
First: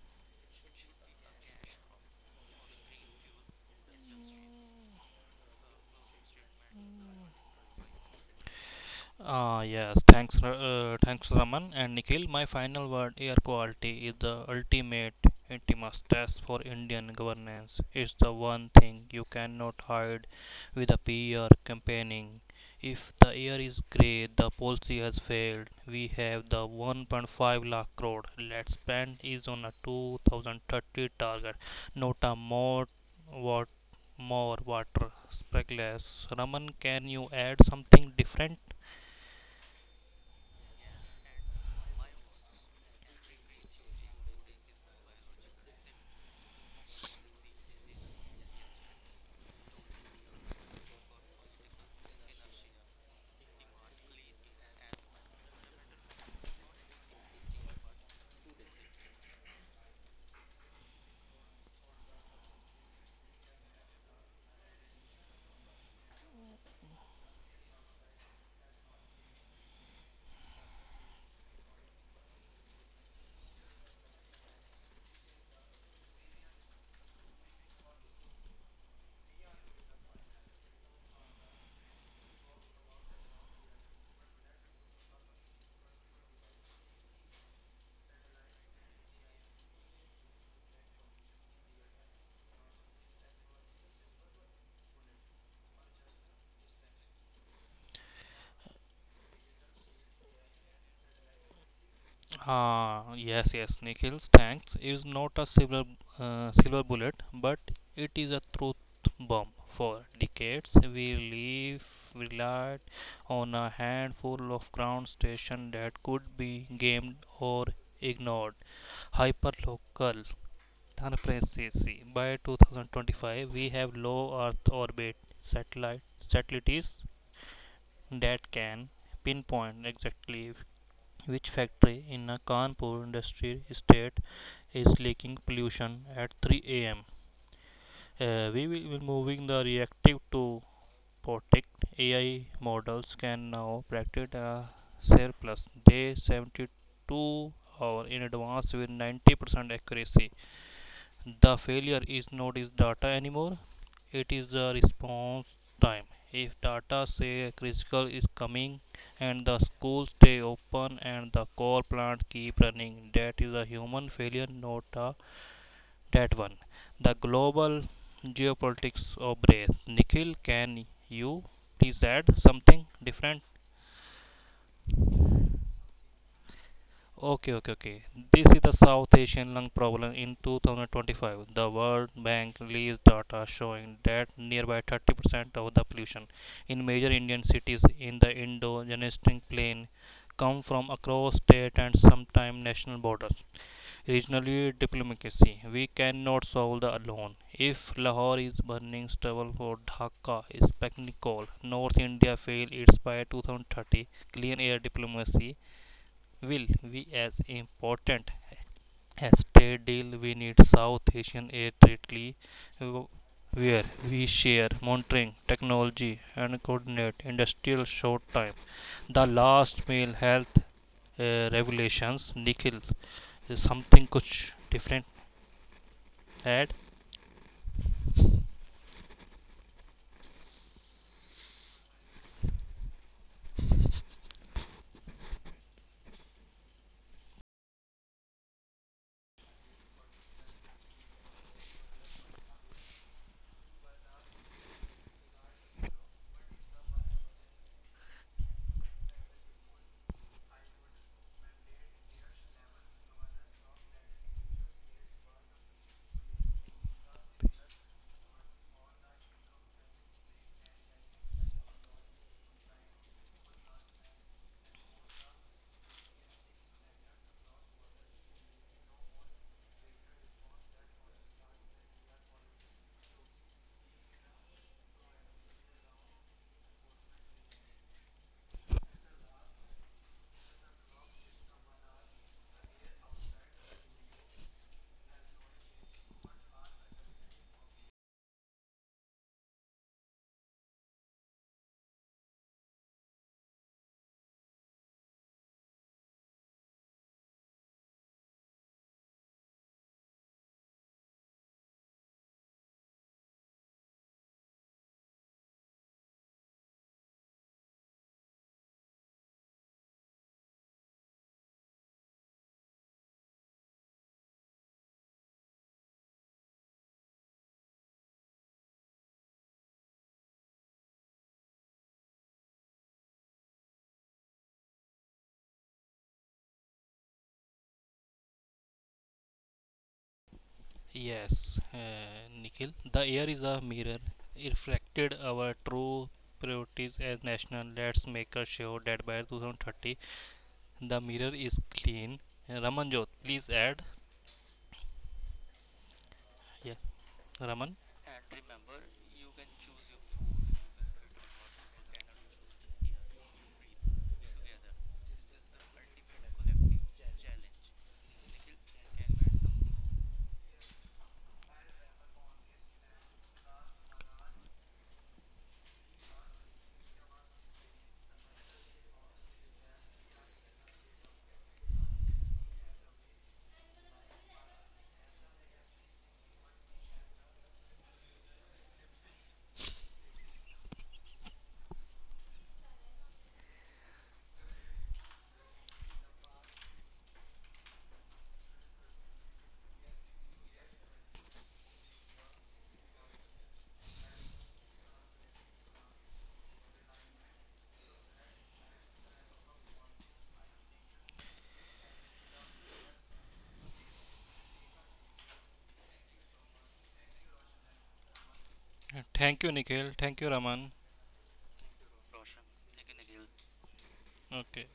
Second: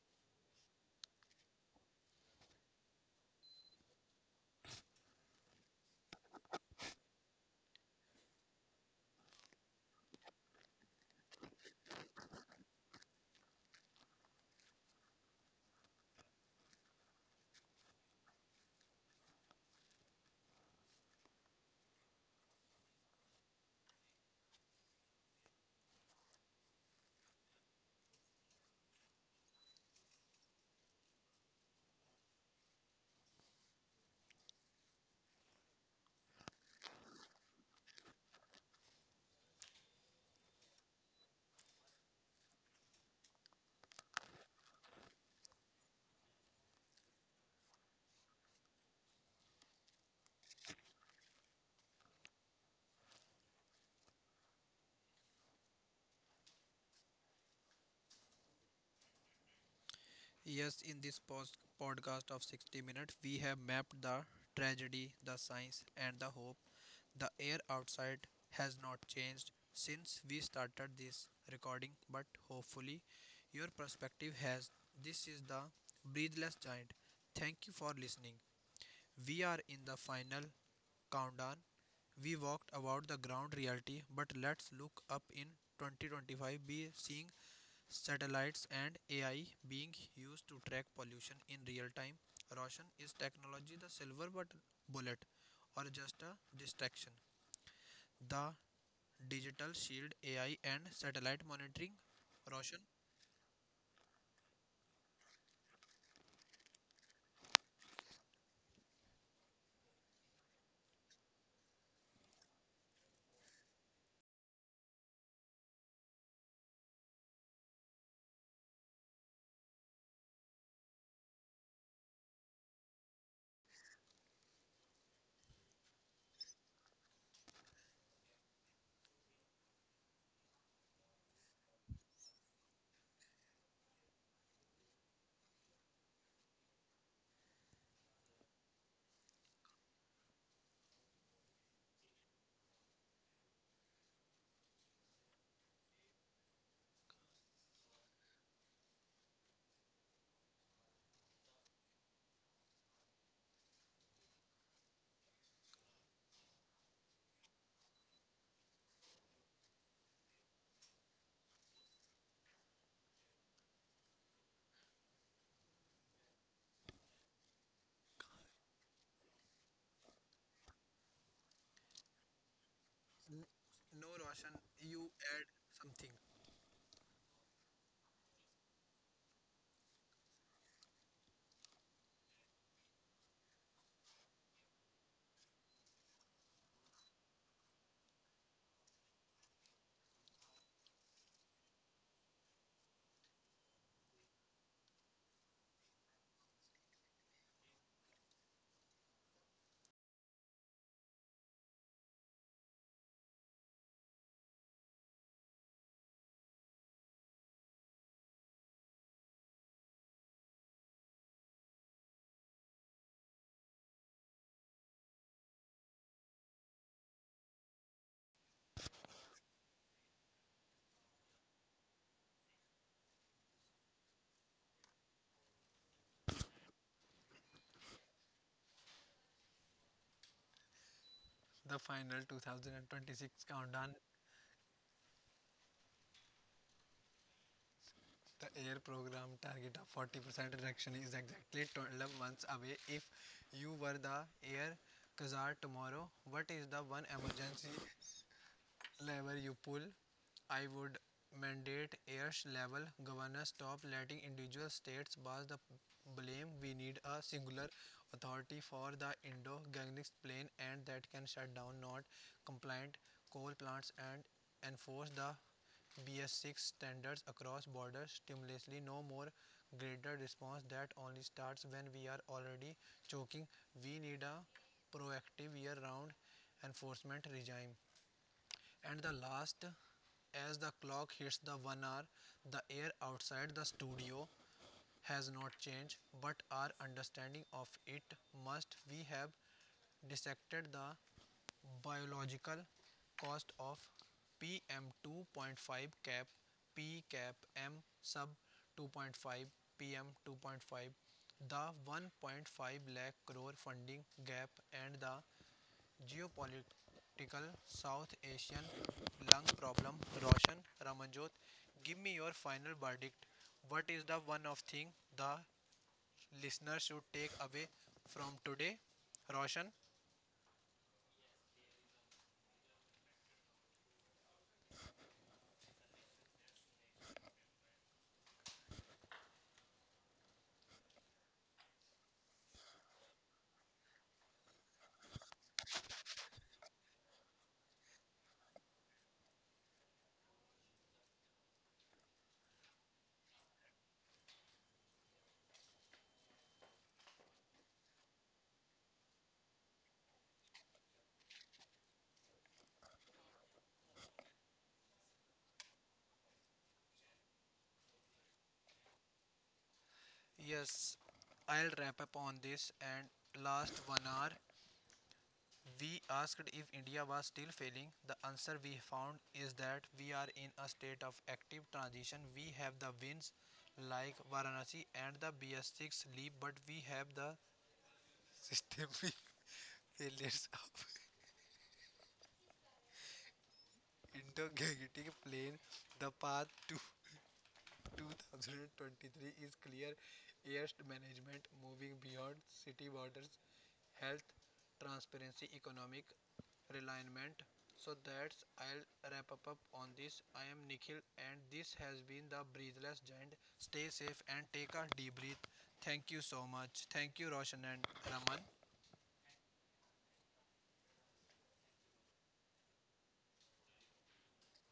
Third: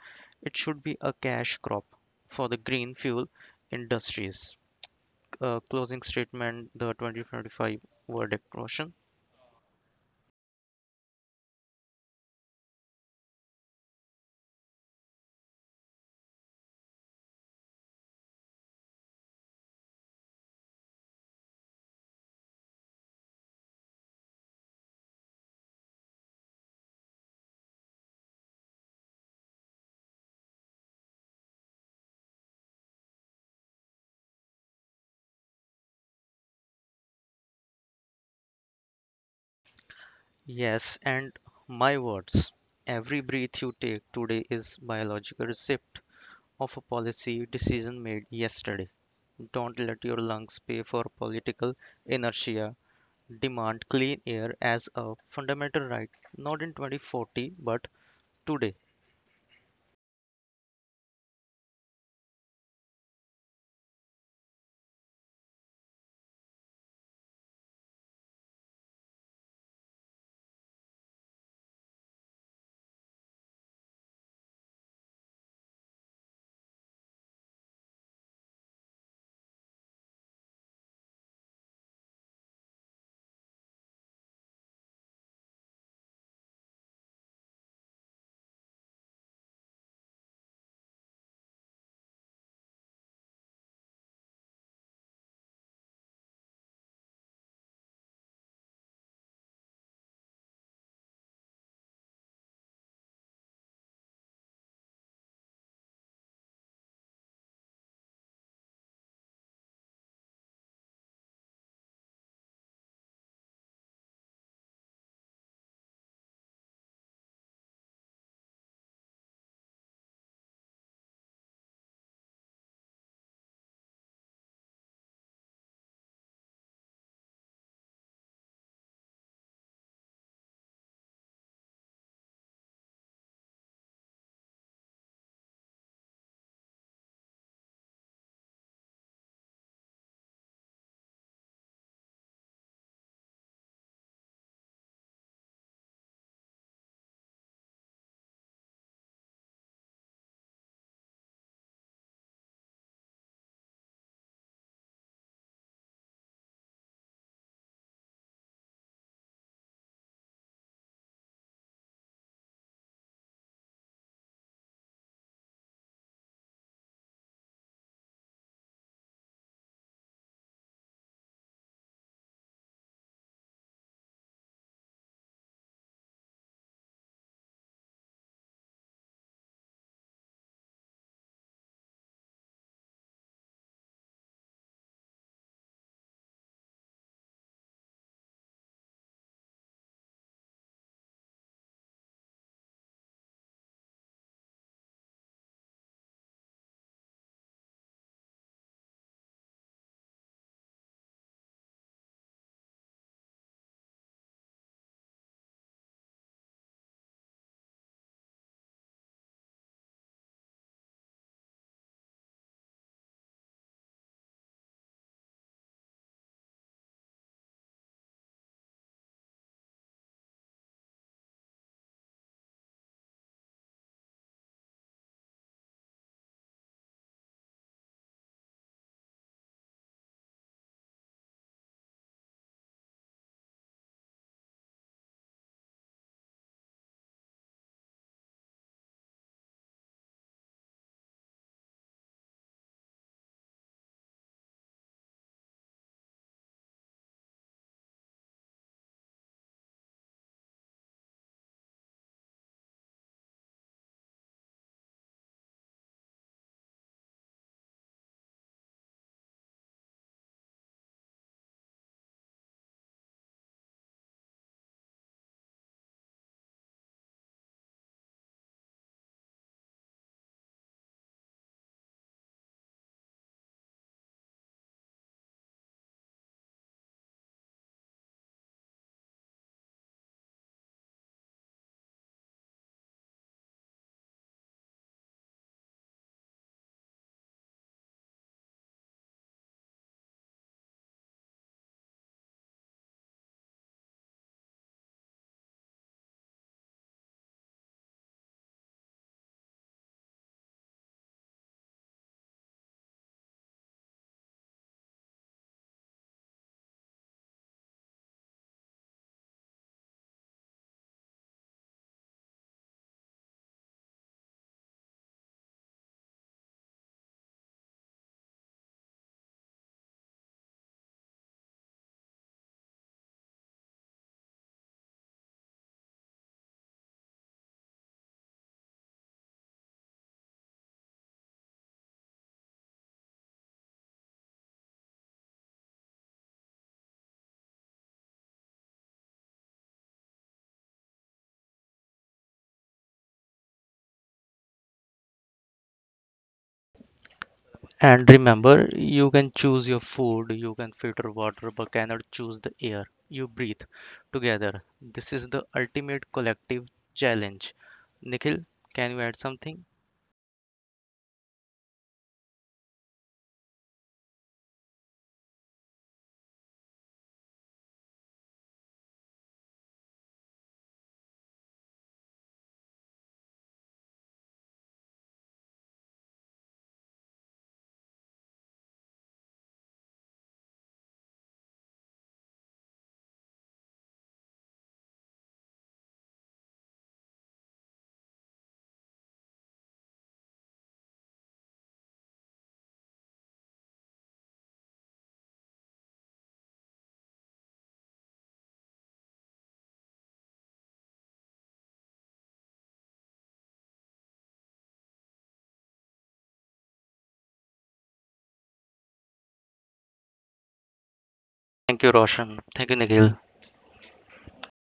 C: It should be a cash crop for the green fuel industries. Uh, closing statement, the twenty twenty-five verdict, Roshan.
B: Ah, yes, thanks, Ra- uh, thanks Raman and Nikhil. My final word, air quality, is the ultimate intimus test for Indian governance. It's the one thing you cannot hide with a P R campaigning. If the air is grey, the policy has failed. We have the one point five lakh crore. Let's spend is on a two thousand thirty target, not a more what more water speckless. Raman, can you add something different?
C: Yes, and my words. Every breath you take today is biological receipt of a policy decision made yesterday. Don't let your lungs pay for political inertia. Demand clean air as a fundamental right, not in twenty forty, but today.
A: Yes, in this post- podcast of sixty minutes, we have mapped the tragedy, the science, and the hope. The air outside has not changed since we started this recording, but hopefully your perspective has. This is the Breathless Giant. Thank you for listening. We are in the final countdown. We walked about the ground reality, but let's look up in twenty twenty-five be seeing satellites and A I being used to track pollution in real time. Roshan, is technology the silver but bullet or just a distraction? The digital shield, AI and satellite monitoring, Roshan.
B: Ah, yes, yes. Nickels tanks is not a silver uh, silver bullet, but it is a truth bomb. For decades, we live relied on a handful of ground stations that could be gamed or ignored. Hyperlocal transparency. By twenty twenty-five, we have low Earth orbit satellite satellites that can pinpoint exactly which factory in a Kanpur industrial estate is leaking pollution at three a m? Uh, we will be moving the reactive to Potic. A I models can now predict a surplus. They seventy-two hour in advance with ninety percent accuracy. The failure is not is data anymore. It is the response time. If data say critical is coming and the school stay open and the coal plant keep running, that is a human failure, not a that one. The global geopolitics of breath. Nikhil, can you please add something different?
A: N- no, Roshan, you add something.
B: Okay, okay, okay. This is the South Asian lung problem in two thousand twenty-five. The World Bank released data showing that nearby thirty percent of the pollution in major Indian cities in the indo gangetic plain come from across state and sometimes national borders. Regionally diplomacy. We cannot solve the alone. If Lahore is burning stubble for Dhaka is packing coal, North India fail its by two thousand thirty clean air diplomacy will be as important as trade deal. We need South Asian air trade where we share monitoring technology and coordinate industrial short time, the last meal health, uh, regulations. Nikhil, uh, something kuch different add.
A: The final two thousand twenty-six countdown, the air program target of forty percent reduction is exactly twelve months away. If you were the air czar tomorrow, what is the one emergency lever you pull? I would mandate Ayers level governors stop letting individual states pass the blame. We need a singular authority for the Indo Gangetic Plain, and that can shut down not compliant coal plants and enforce the B S six standards across borders stimulantly. No more greater response that only starts when we are already choking. We need a proactive year round enforcement regime. And the last, as the clock hits the one hour, the air outside the studio has not changed, but our understanding of it must. We have dissected the biological cost of pm two point five cap p cap m sub two point five pm two point five, the one point five lakh crore funding gap, and the geopolitical South Asian lung problem. Roshan, Ramanjot, give me your final verdict. What is the one of thing the listener should take away from today? Roshan,
B: Yes, uh, Nikhil, the air is a mirror reflected our true priorities as national. Let's make sure that by two thousand thirty the mirror is clean. Ramanjot, please add. Yeah, Raman.
C: And remember, you can choose your food, you can filter water, but cannot choose the air you breathe together. This is the ultimate collective challenge. Nikhil, can you add something?
A: yes, I'll wrap up on this and last one hour. We asked if India was still failing. The answer we found is that we are in a state of active transition. We have the wins like Varanasi and the B S six leap, but we have the systemic failures of integrating plane. The path to twenty twenty-three is clear. Air management moving beyond city borders, health, transparency, economic realignment. So that's I'll wrap up, up on this. I am Nikhil and this has been the Breathless Giant. Stay safe and take a deep breath. Thank you so much. Thank you Roshan and Raman.
B: Thank you, Nikhil. Thank you, Raman.
C: Thank you, Roshan. Thank you, Nikhil.
B: Okay.